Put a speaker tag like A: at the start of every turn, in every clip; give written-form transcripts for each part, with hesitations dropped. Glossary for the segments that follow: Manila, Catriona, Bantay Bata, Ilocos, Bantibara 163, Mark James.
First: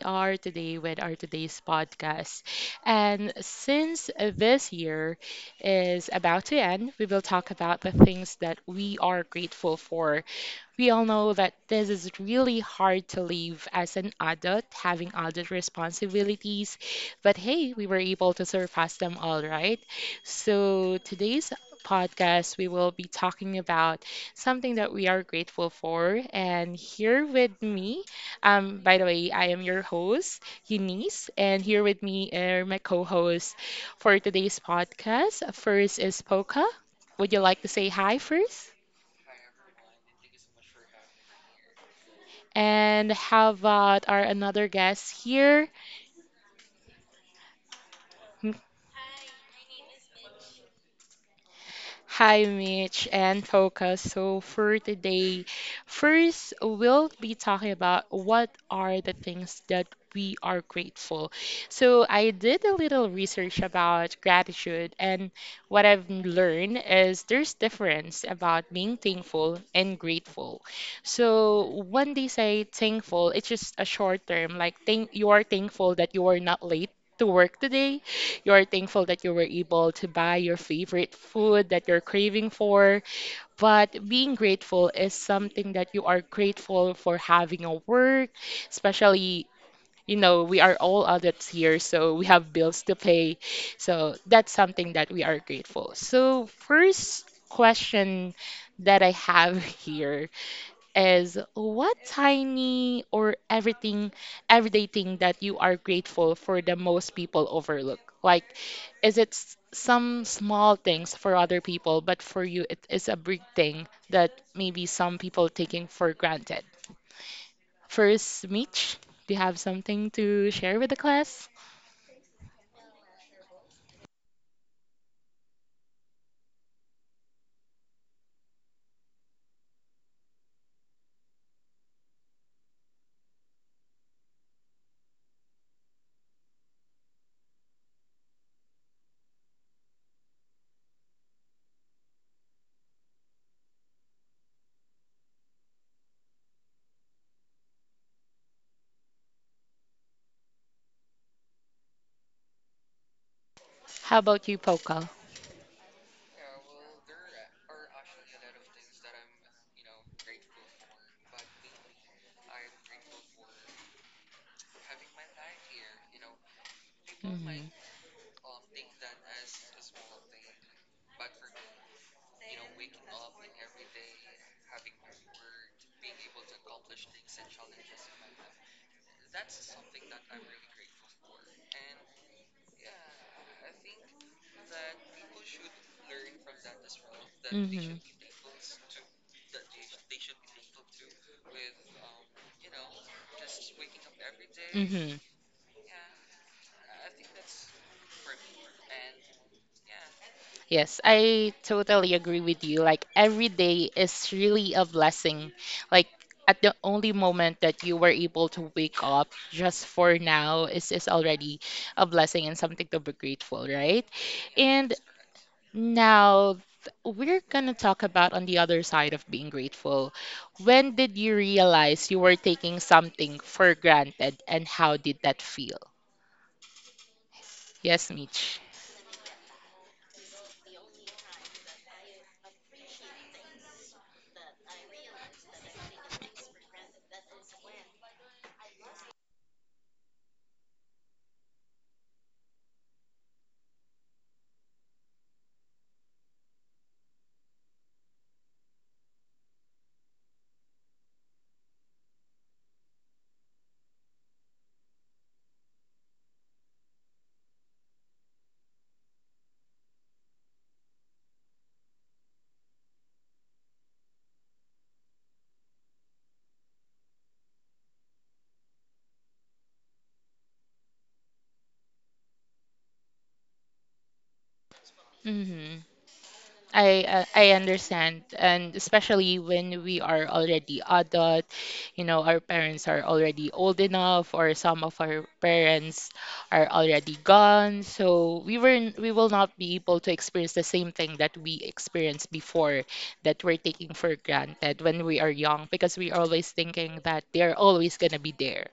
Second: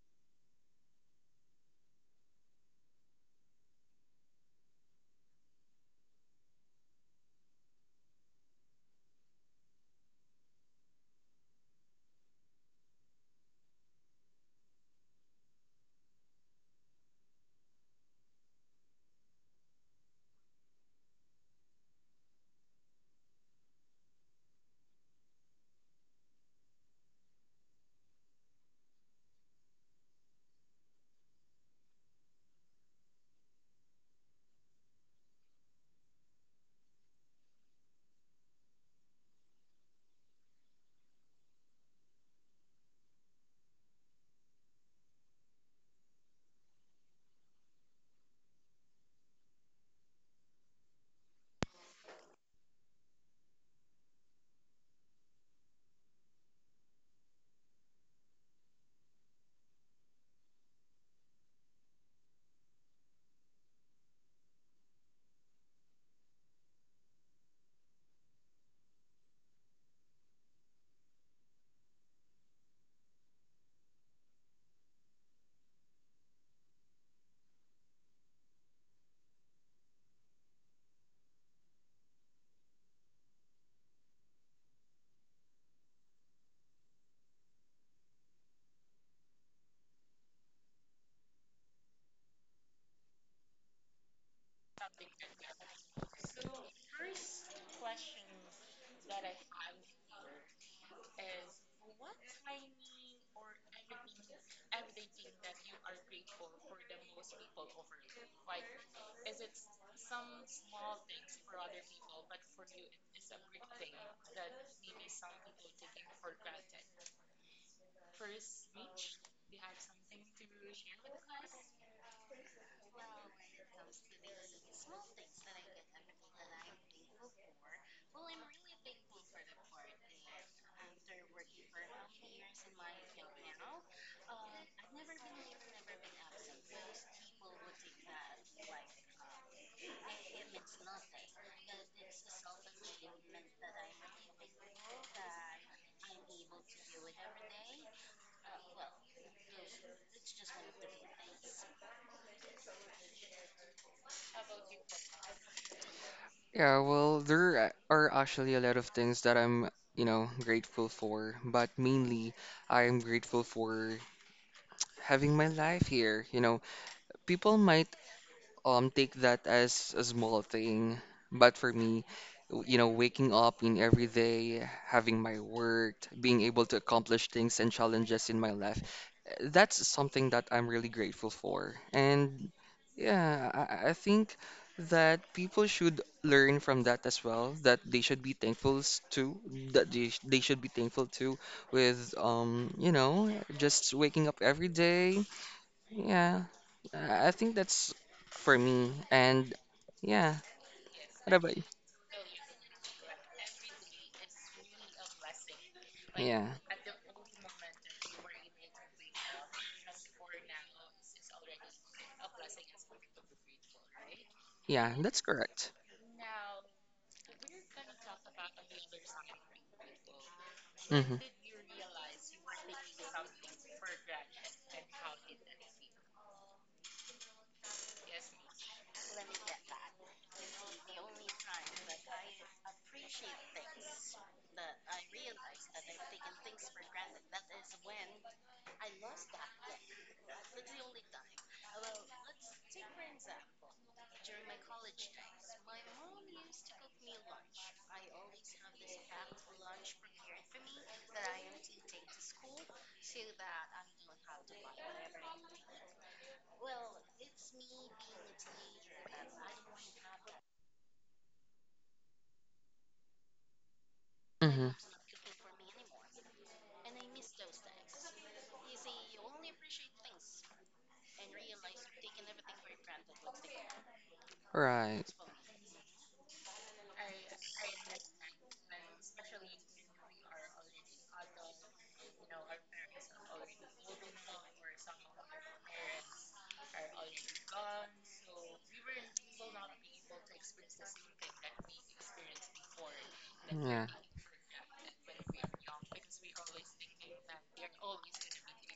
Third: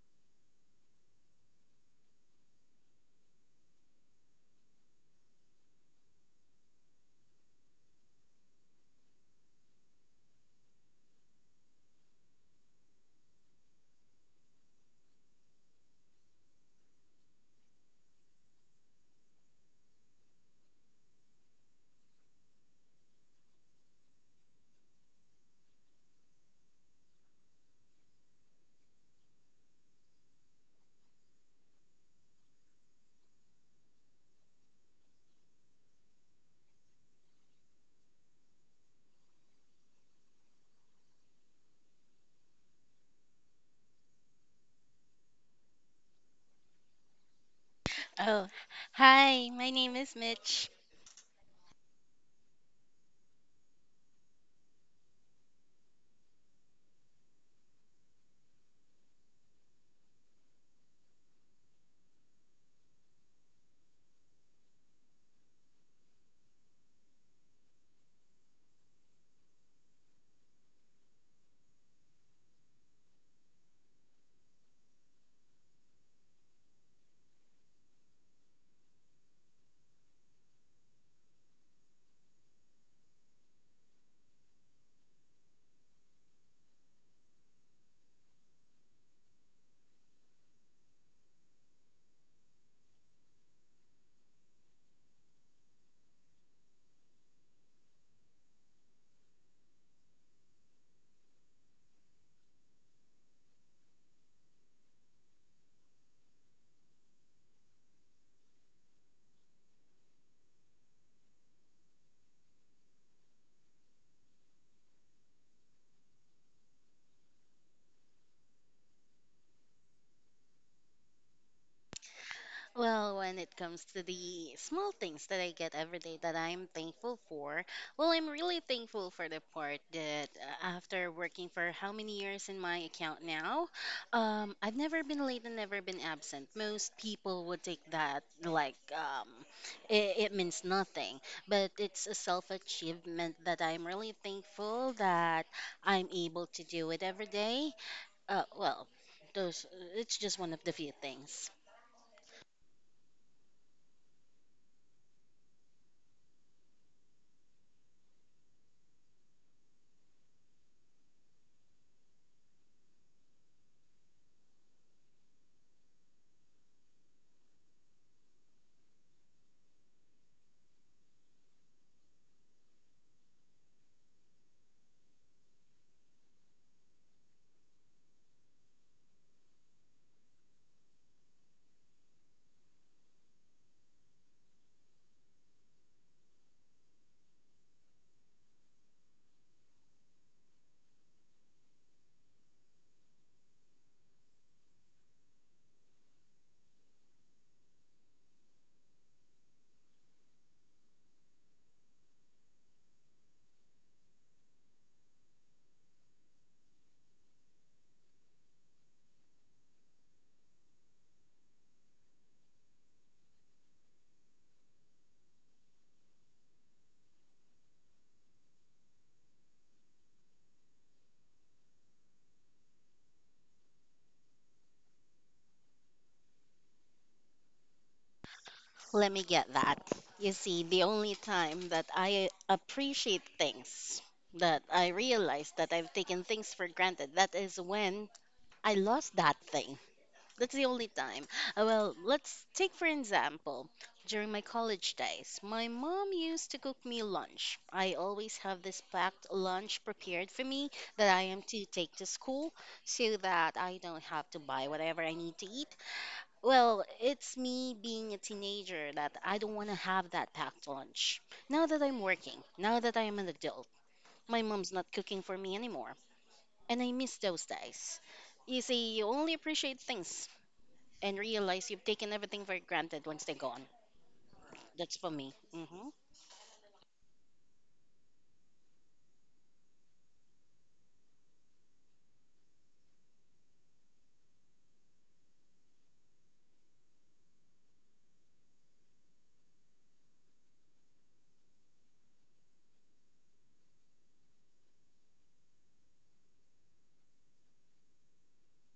A: are today with our today's podcast. And since this year is about to end, we will talk about the things that we are grateful for. We all know that this is really hard to leave as an adult, having adult responsibilities. But hey, we were able to surpass them all, right? So today's podcast, we will be talking about something that we are grateful for. And here with me, by the way, I am your host, Eunice, and here with me are my co-hosts for today's podcast. First is Poca. Would you like to say hi first? And how about our another guest here?
B: Oh, hi, my name is Mitch.
A: Hi, Mitch and Toka. So for today, first we'll be talking about what are the things that we are grateful. So I did a little research about gratitude, and what I've learned is there's difference about being thankful and grateful. So when they say thankful, it's just a short term, like thank you are thankful that you are not late to work today. You're thankful that you were able to buy your favorite food that you're craving for. But being grateful is something that you are grateful for having a work, especially, we are all adults here, so we have bills to pay. So that's something that we are grateful. So, first question that I have here is what tiny or everything everyday thing that you are grateful for the most people overlook? Like, is it some small things for other people, but for you it is a big thing that maybe some people taking for granted? First, Mitch, do you have something to share with the class?
B: Well, when it comes to the small things that I get every day that I'm thankful for, well, I'm really thankful for the part that after working for how many years in my account now, I've never been late and never been absent. Most people would take that like it means nothing, but it's a self achievement that I'm really thankful that I'm able to do it every day. Well, those It's just one of the few things.
A: How about you, Pokal?
C: Yeah, well, there are actually a lot of things that I'm, you know, grateful for, but mainly I'm grateful for having my life here. You know, people might take that as a small thing. But for me, you know, waking up in every day, having my work, being able to accomplish things and challenges in my life, that's something that I'm really grateful for. And yeah, I think that people should learn from that as well, that they
A: Mhm.
C: should be thankful to, that they should be thankful to with, you know, just waking up every
A: Mhm.
C: day yeah, I think that's for me. And yeah,
A: Yes,
C: what
A: I
C: about you?
A: totally agree with you. Like every day is really a blessing. Like
C: Yeah,
A: at the only moment that you were able to wake up just for now is already a blessing and something to be grateful, right?
C: yeah,
A: And
C: that's correct.
A: now, we're gonna talk about on the other side of being grateful. When
C: Mm-hmm.
A: did you realize you were taking something for granted and how did that feel? Yes, Mitch.
B: Let me get that. You see, the only time that I appreciate things, that I realize that I've taken things for granted, that is when I lost that thing. That's the only time. Let's take for example, during my college days, my mom used to cook me lunch. I always have this packed lunch prepared for me that I am to take to school so that I don't have to buy whatever I need to eat. Well, it's me being a teenager that I don't want to have that packed lunch. Now that I'm working, now that I am an adult, my
C: Mm-hmm.
B: mom's not cooking for me anymore, and I miss those days. You see, you only appreciate things and realize you've taken everything for granted once they're gone. That's
C: Right.
B: for me.
A: Mm-hmm. I understand, and especially when we are already adult, our parents are already old enough, or some of our parents are already gone. So we will not be able to experience the same thing that we experienced before that we're
C: Yeah.
A: taking for granted when we are young, because we are always thinking that they're always gonna be there.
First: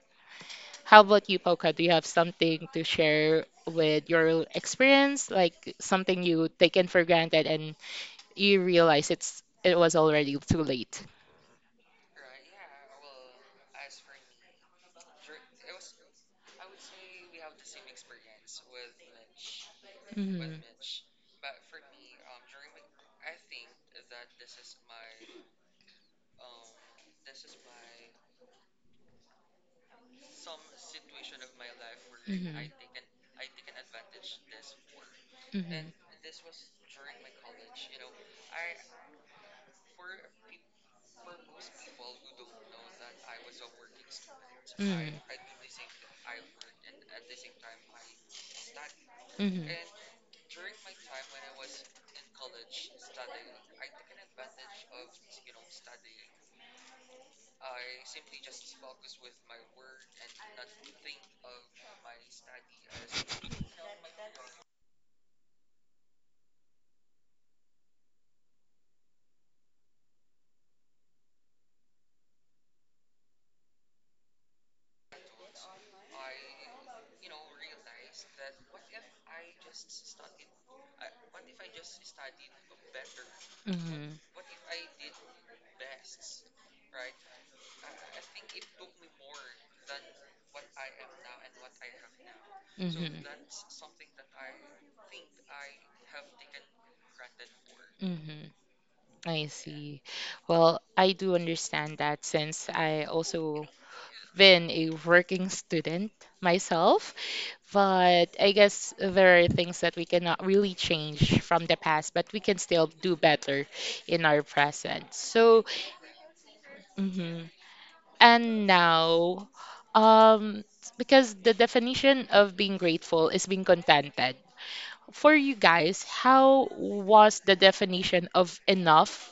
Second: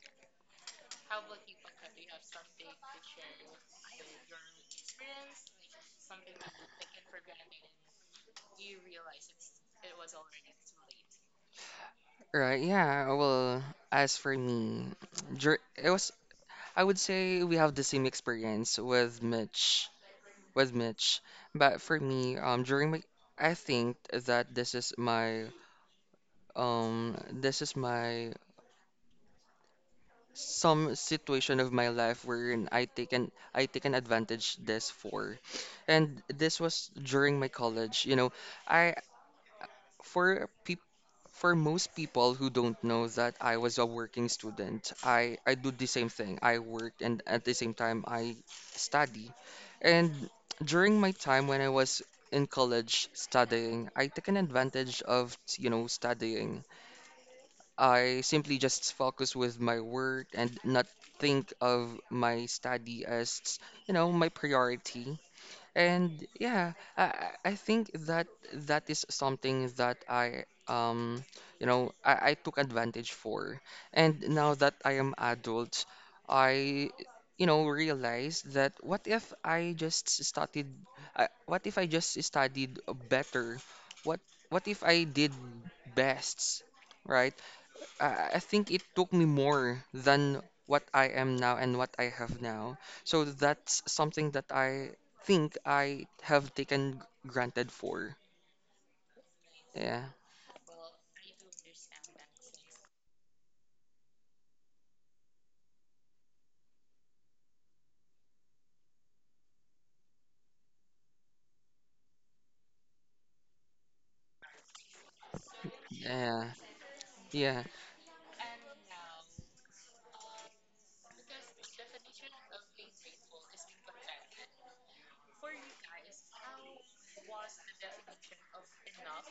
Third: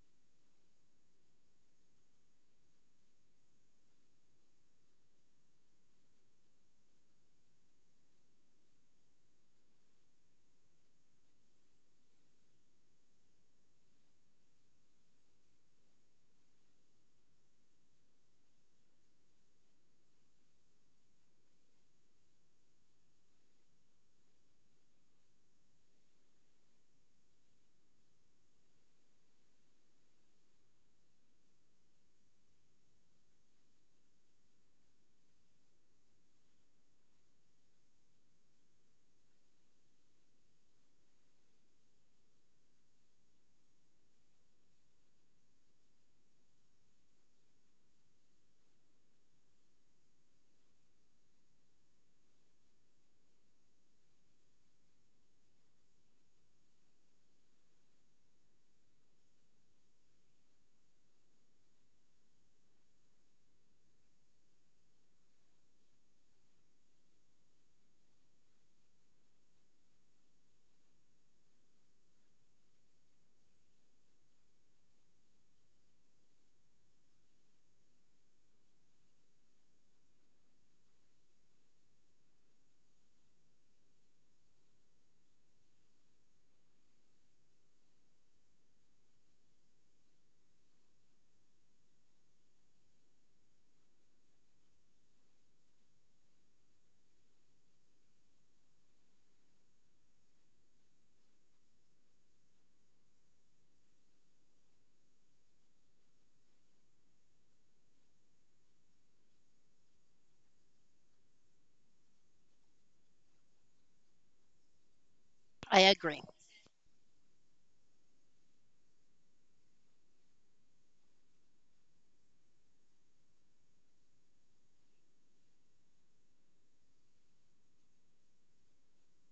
A: How about you, Poca? Do you have something to share with your experience, like something you taken for granted and you realize it was already too late.
C: Right. Yeah. Well, as for me, it was. I would say we have the same experience with Mitch.
A: Mhm.
C: With Mitch, but for me, during my, I think that this is my some situation of my life
A: Mhm. Mhm.
C: wherein
A: Mhm.
C: I taken advantage this for.
A: Mhm.
C: And this was during my college. You know, I for peop for most people who don't know that I was a working student, I do the same thing. I work and at the same time I study. And during my time when I was in college studying, I took an advantage of, you know, studying. I simply just focus with my work and not think of my study as, you know, my priority. And yeah, I think that that is something that I you know I took advantage for. And now that I am adult, I you know realize that what if I just studied I, what if I just studied better? What what if I did best? Right? I think it took me more than what I am now and what I have now.
A: Mhm.
C: So that's something that I think I have taken granted
A: Mhm.
C: for.
A: Mhm. I see.
C: Yeah.
A: Well, I do understand that since I also been a working student myself, but I guess there are things that we cannot really change from the past, but we can still do better in our present. So,
B: I agree.
C: Yeah.
A: mhm.
C: Yeah.
A: And now, um, because the definition of being grateful is being contented. For you guys, how was the definition of enough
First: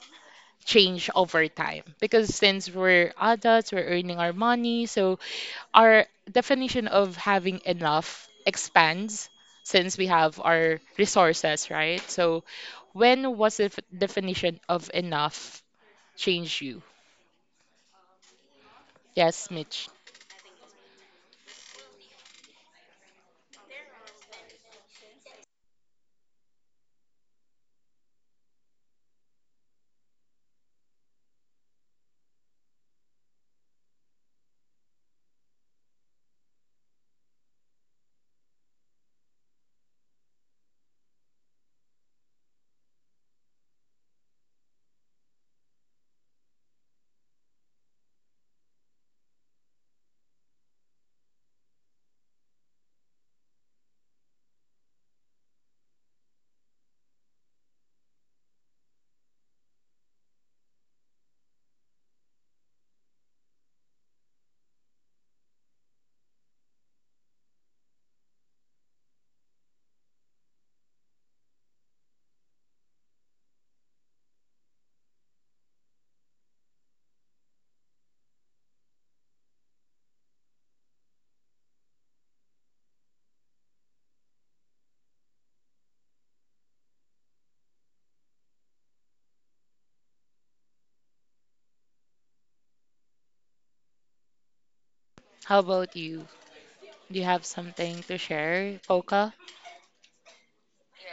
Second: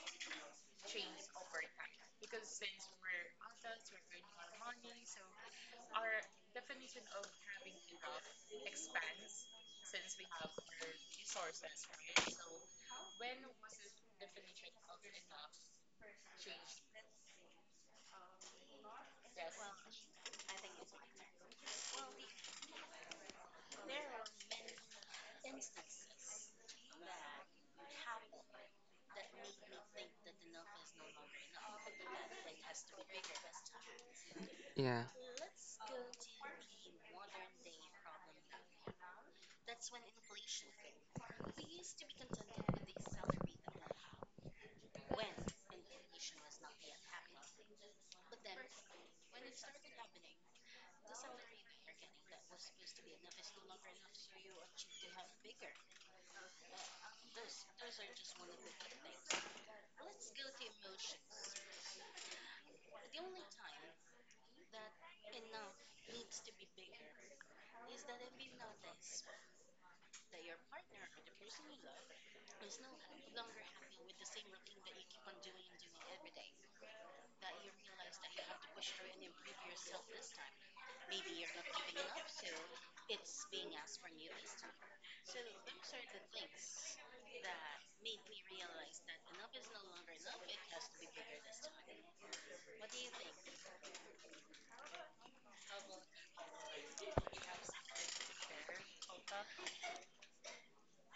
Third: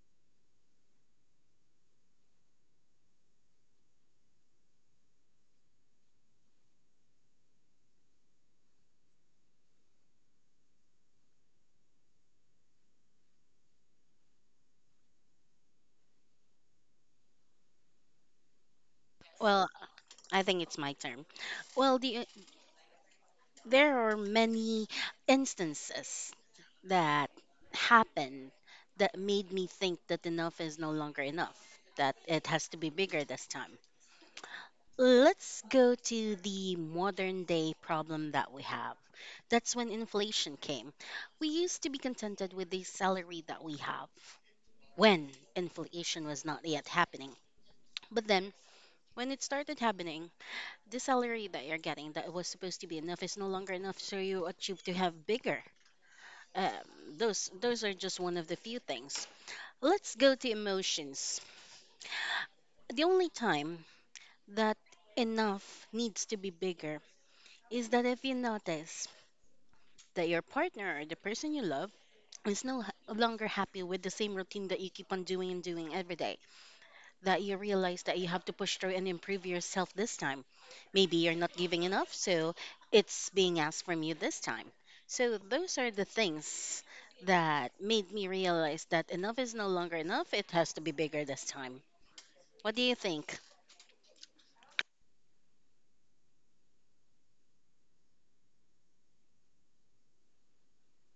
A: change over time because since we're adults, we're earning our money, so our definition of having enough expands since we have our resources, right? So, when was the definition of enough change you? Yes,
B: Well,
A: Mitch.
B: I think it's my turn. Well, the, there are many instances that happened that made me think that enough is no longer enough, that it has to be bigger this time.
C: Yeah.
B: Let's go to the modern day problem that we have. That's when inflation came. We used to be contented with the salary that we have when inflation was not yet happening. But then, when it started happening, the salary that you're getting that was supposed to be enough is no longer enough, so you achieve to have bigger. Um, those are just one of the few things. Let's go to emotions. The only time that enough needs to be bigger is that if you notice that your partner or the person you love is no longer happy with the same routine that you keep on doing and doing every day, that you realize that you have to push through and improve yourself this time. Maybe you're not giving enough, so it's being asked from you this time. So those are the things that made me realize that enough is no longer enough. It has to be bigger this time. What do you think?
A: How about you? Do you have something to share, Coca?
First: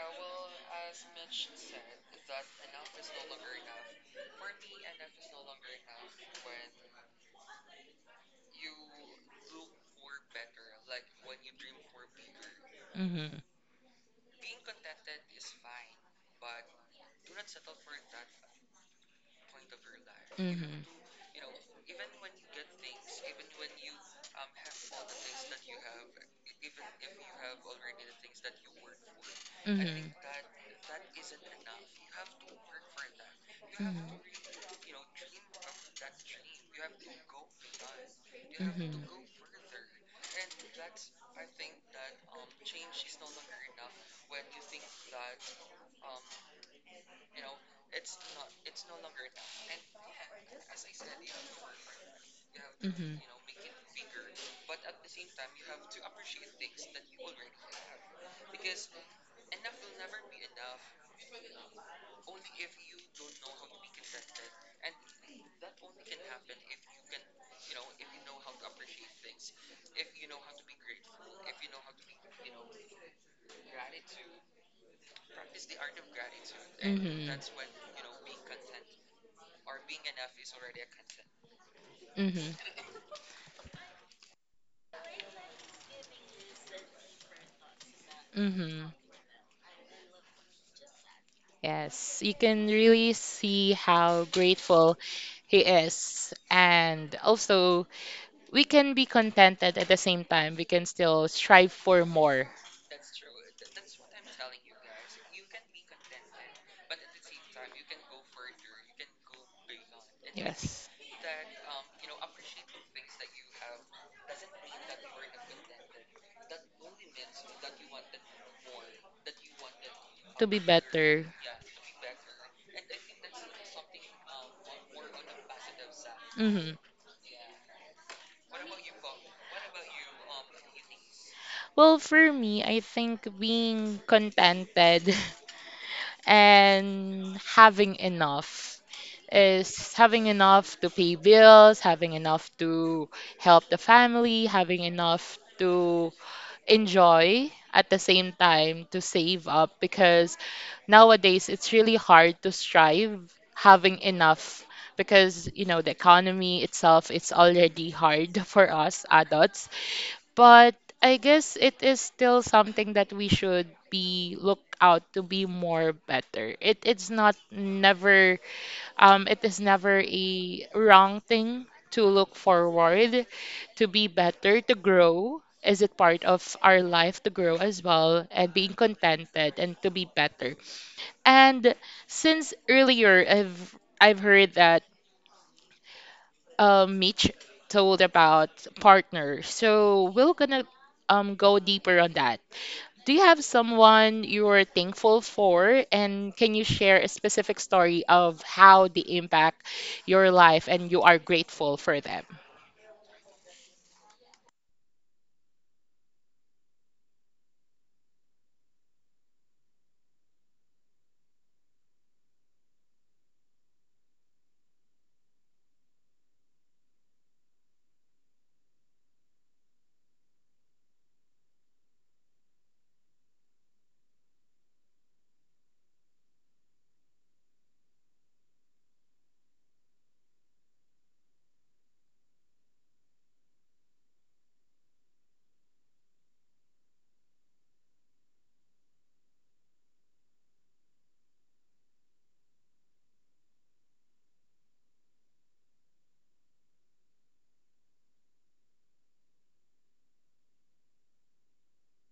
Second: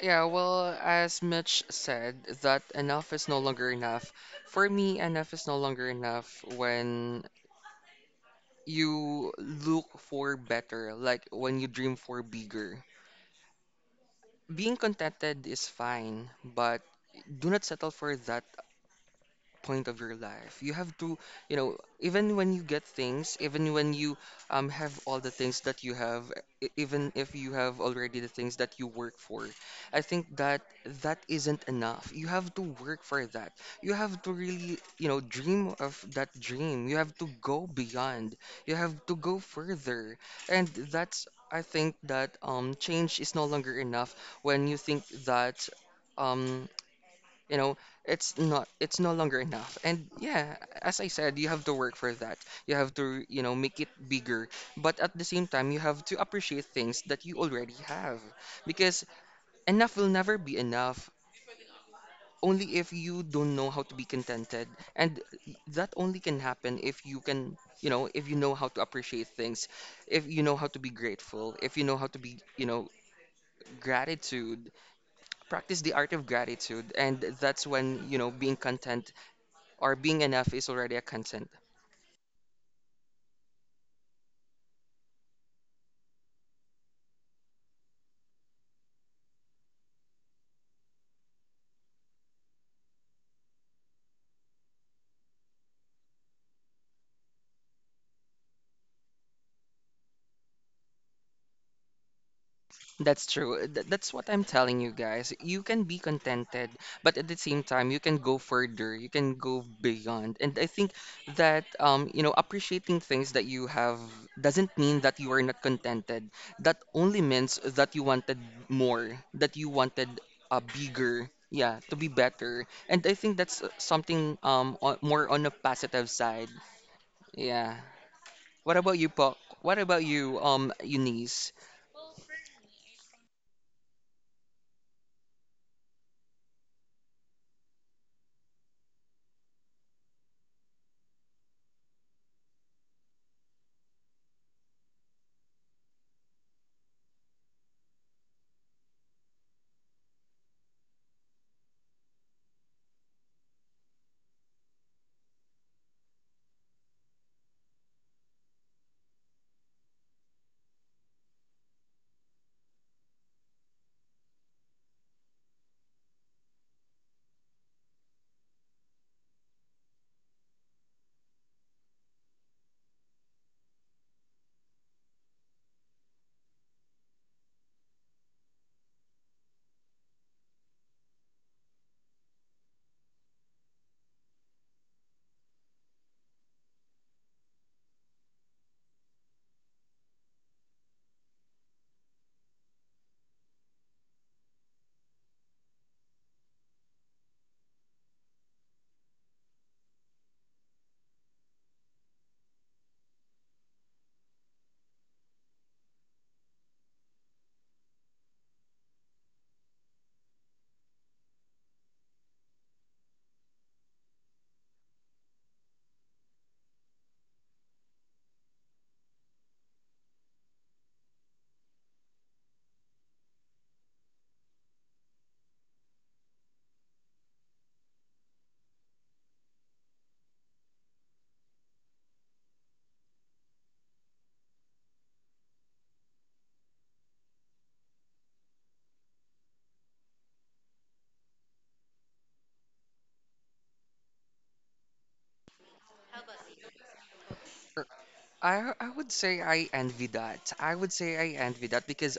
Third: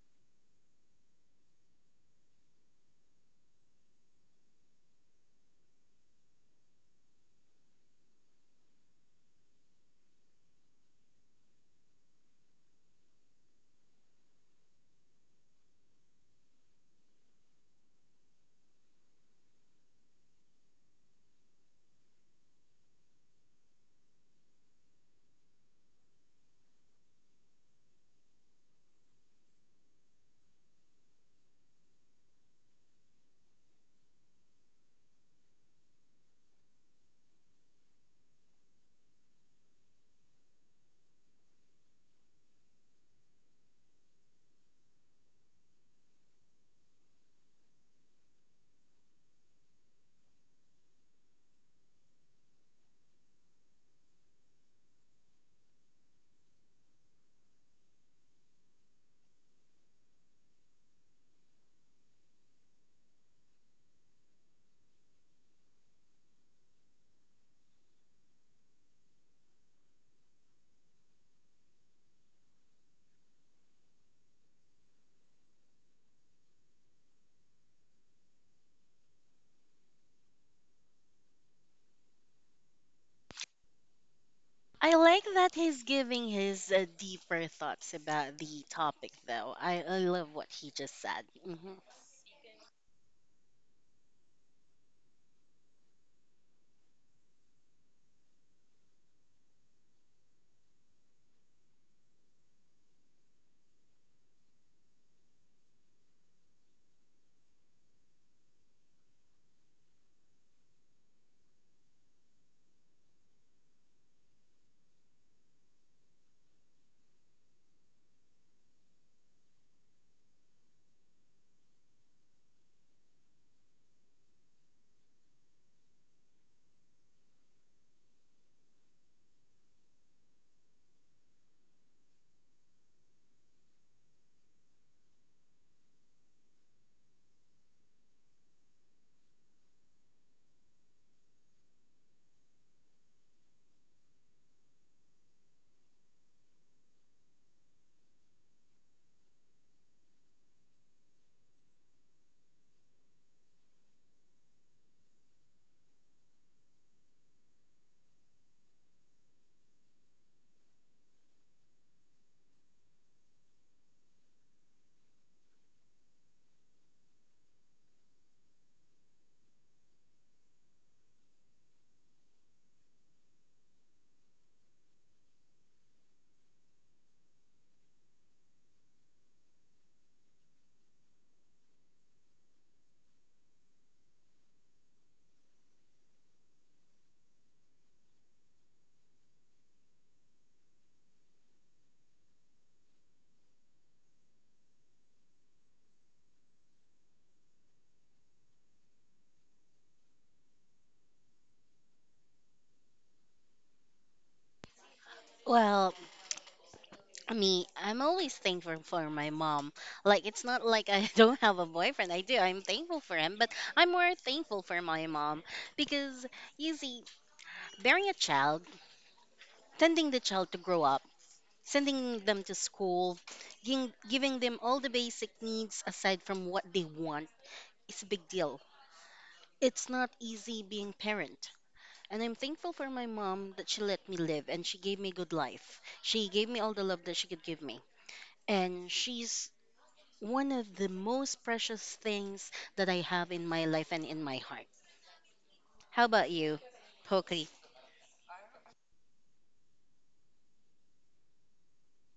C: Yeah, well, as Mitch said, that enough is no longer enough. For me, enough is no longer enough when you look for better, like when you dream for bigger.
A: Mm-hmm.
C: Being contented is fine, but do not settle for that point of your life. You
A: Mm-hmm.
C: have to, you know, even when you get things, even when you have all the things that you have, even if you have already the things that you work for, I
A: Mm-hmm.
C: think that that isn't enough. You have to work for that. You
A: Mm-hmm.
C: have to really, you know, dream of that dream. You have to go beyond. You have
A: Mm-hmm.
C: to go further. And that's I think that change is no longer enough when you think that um you know, it's no longer enough. And yeah, as I said, you have to work for that. You have
A: Mhm.
C: to, you know, make it bigger. But at the same time, you have to appreciate things that you already have because enough will never be enough. Only if you don't know how to be contented. And that only can happen if you can, you know, if you know how to appreciate things, if you know how to be grateful, if you know how to be, you know, gratitude, practice the art of gratitude. And
A: Mhm.
C: that's when, you know, being content or being enough is already a consent.
A: Mhm.
B: I like that he's giving his deeper thoughts about the
A: Mhm.
B: topic, though. I love what he just said.
A: Yes, you can really see how grateful he is. And also, we can be contented at the same time. We can still strive for more.
C: That's true. That's what I'm telling you guys. You can be contented, but at the same time, you can go further. You can go beyond. And I think
A: Yes.
C: that you know, appreciating things that you have doesn't mean that you are not contented. That only means that you wanted more, that you wanted
A: To
C: a
A: be
C: bigger,
A: better.
C: yeah, to be better. And I think that's something more on the positive side.
A: Hmm.
C: Yeah. What about you, Paul? What about you, Eunice?
A: Well, for me, I think being contented and having enough is having enough to pay bills, having enough to help the family, having enough to enjoy at the same time to save up because nowadays it's really hard to strive having enough because you know the economy itself it's already hard for us adults, but I guess it is still something that we should be look out to be more better. It's not never it is never a wrong thing to look forward, to be better, to grow. Is it part of our life to grow as well and being contented and to be better? And since earlier I've heard that Mitch told about partner. So we're gonna go deeper on that. Do you have someone you're thankful for? And can you share a specific story of how they impact your life and you are grateful for them?
B: Well, I mean, I'm always thankful for my mom. Like, it's not like I don't have a boyfriend. I do. I'm thankful for him, but I'm more thankful for my mom because, you see, bearing a child, tending the child to grow up, sending them to school, giving them all the basic needs aside from what they want is a big deal. It's not easy being parent. And I'm thankful for my mom that she let me live and she gave me a good life. She gave me all the love that she could give me. And she's one of the most precious things that I have in my life and in my heart. How about you, Pokey?
C: I would say I envy that. I would say I envy that because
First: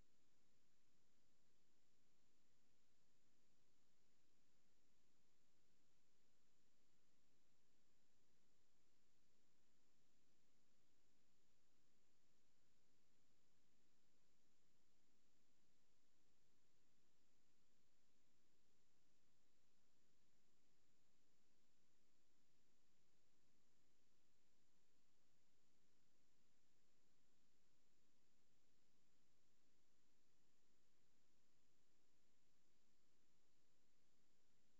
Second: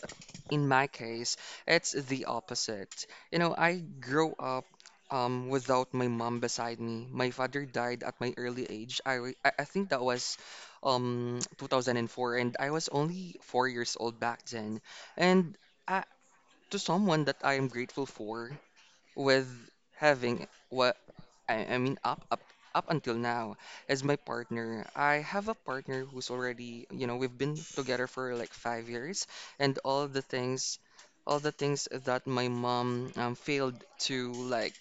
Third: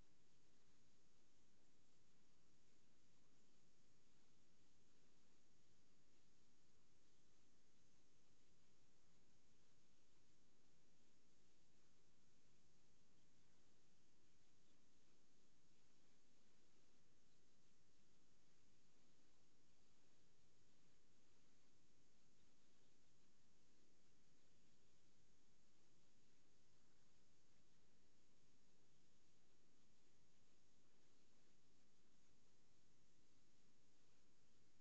C: in my case, it's the opposite. You know, I grew up without my mom beside me. My father died at my early age. I wa- I think that was 2004 and I was only 4 years old back then. And I, to someone that I am grateful for with having wa I mean up until now as my partner I have a partner who's already you know we've been together for like 5 years and all the things that my mom failed to like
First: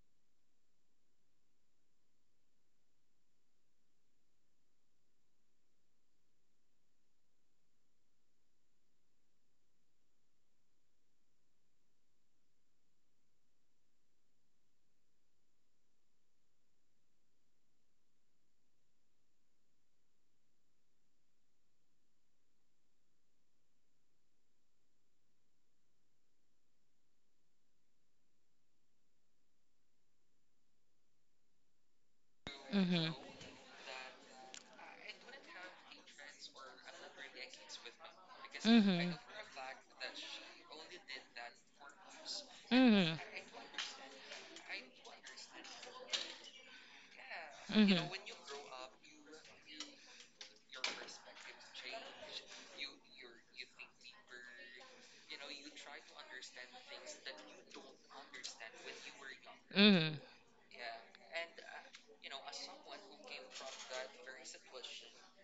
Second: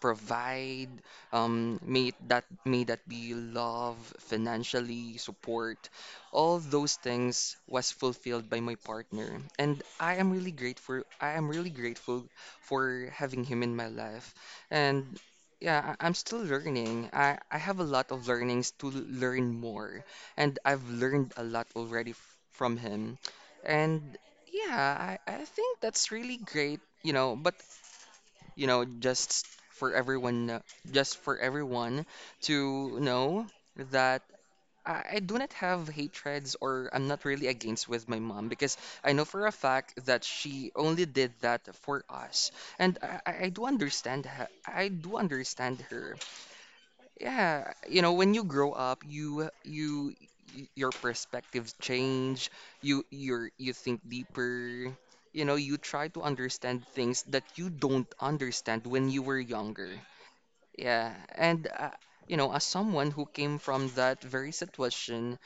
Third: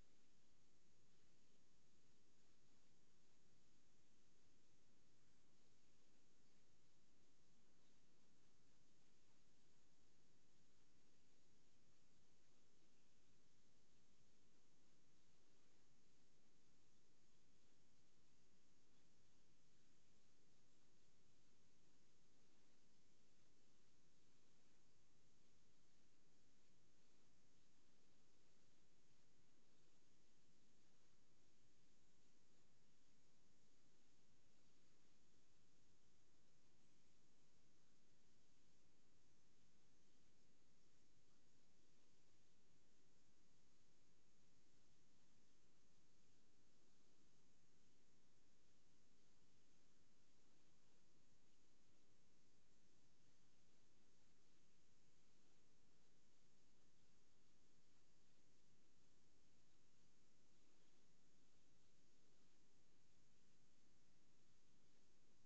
C: provide, may that be love, financially, support, all those things was fulfilled by my partner. And I am really grateful. I am really grateful for having him in my life. And yeah, I'm still learning. I have a lot of learnings to learn more. And I've learned a lot already f from him. And yeah, I think that's really great, you know, but you know, for everyone, uh, just for everyone to
A: Mm-hmm.
C: know that I do not have hatreds or I'm not really against with my mom because
A: Mm-hmm.
C: I know for a fact that she only did that for us,
A: Mm-hmm.
C: and I,
A: Mm-hmm.
C: I I do understand her. I do understand her. Yeah,
A: Mm-hmm.
C: you know, when you grow up, you your perspectives change. You think deeper. You know, you try to understand things that you don't understand when you were younger.
A: Mm-hmm.
C: Yeah, and you know, as someone who came from that very situation,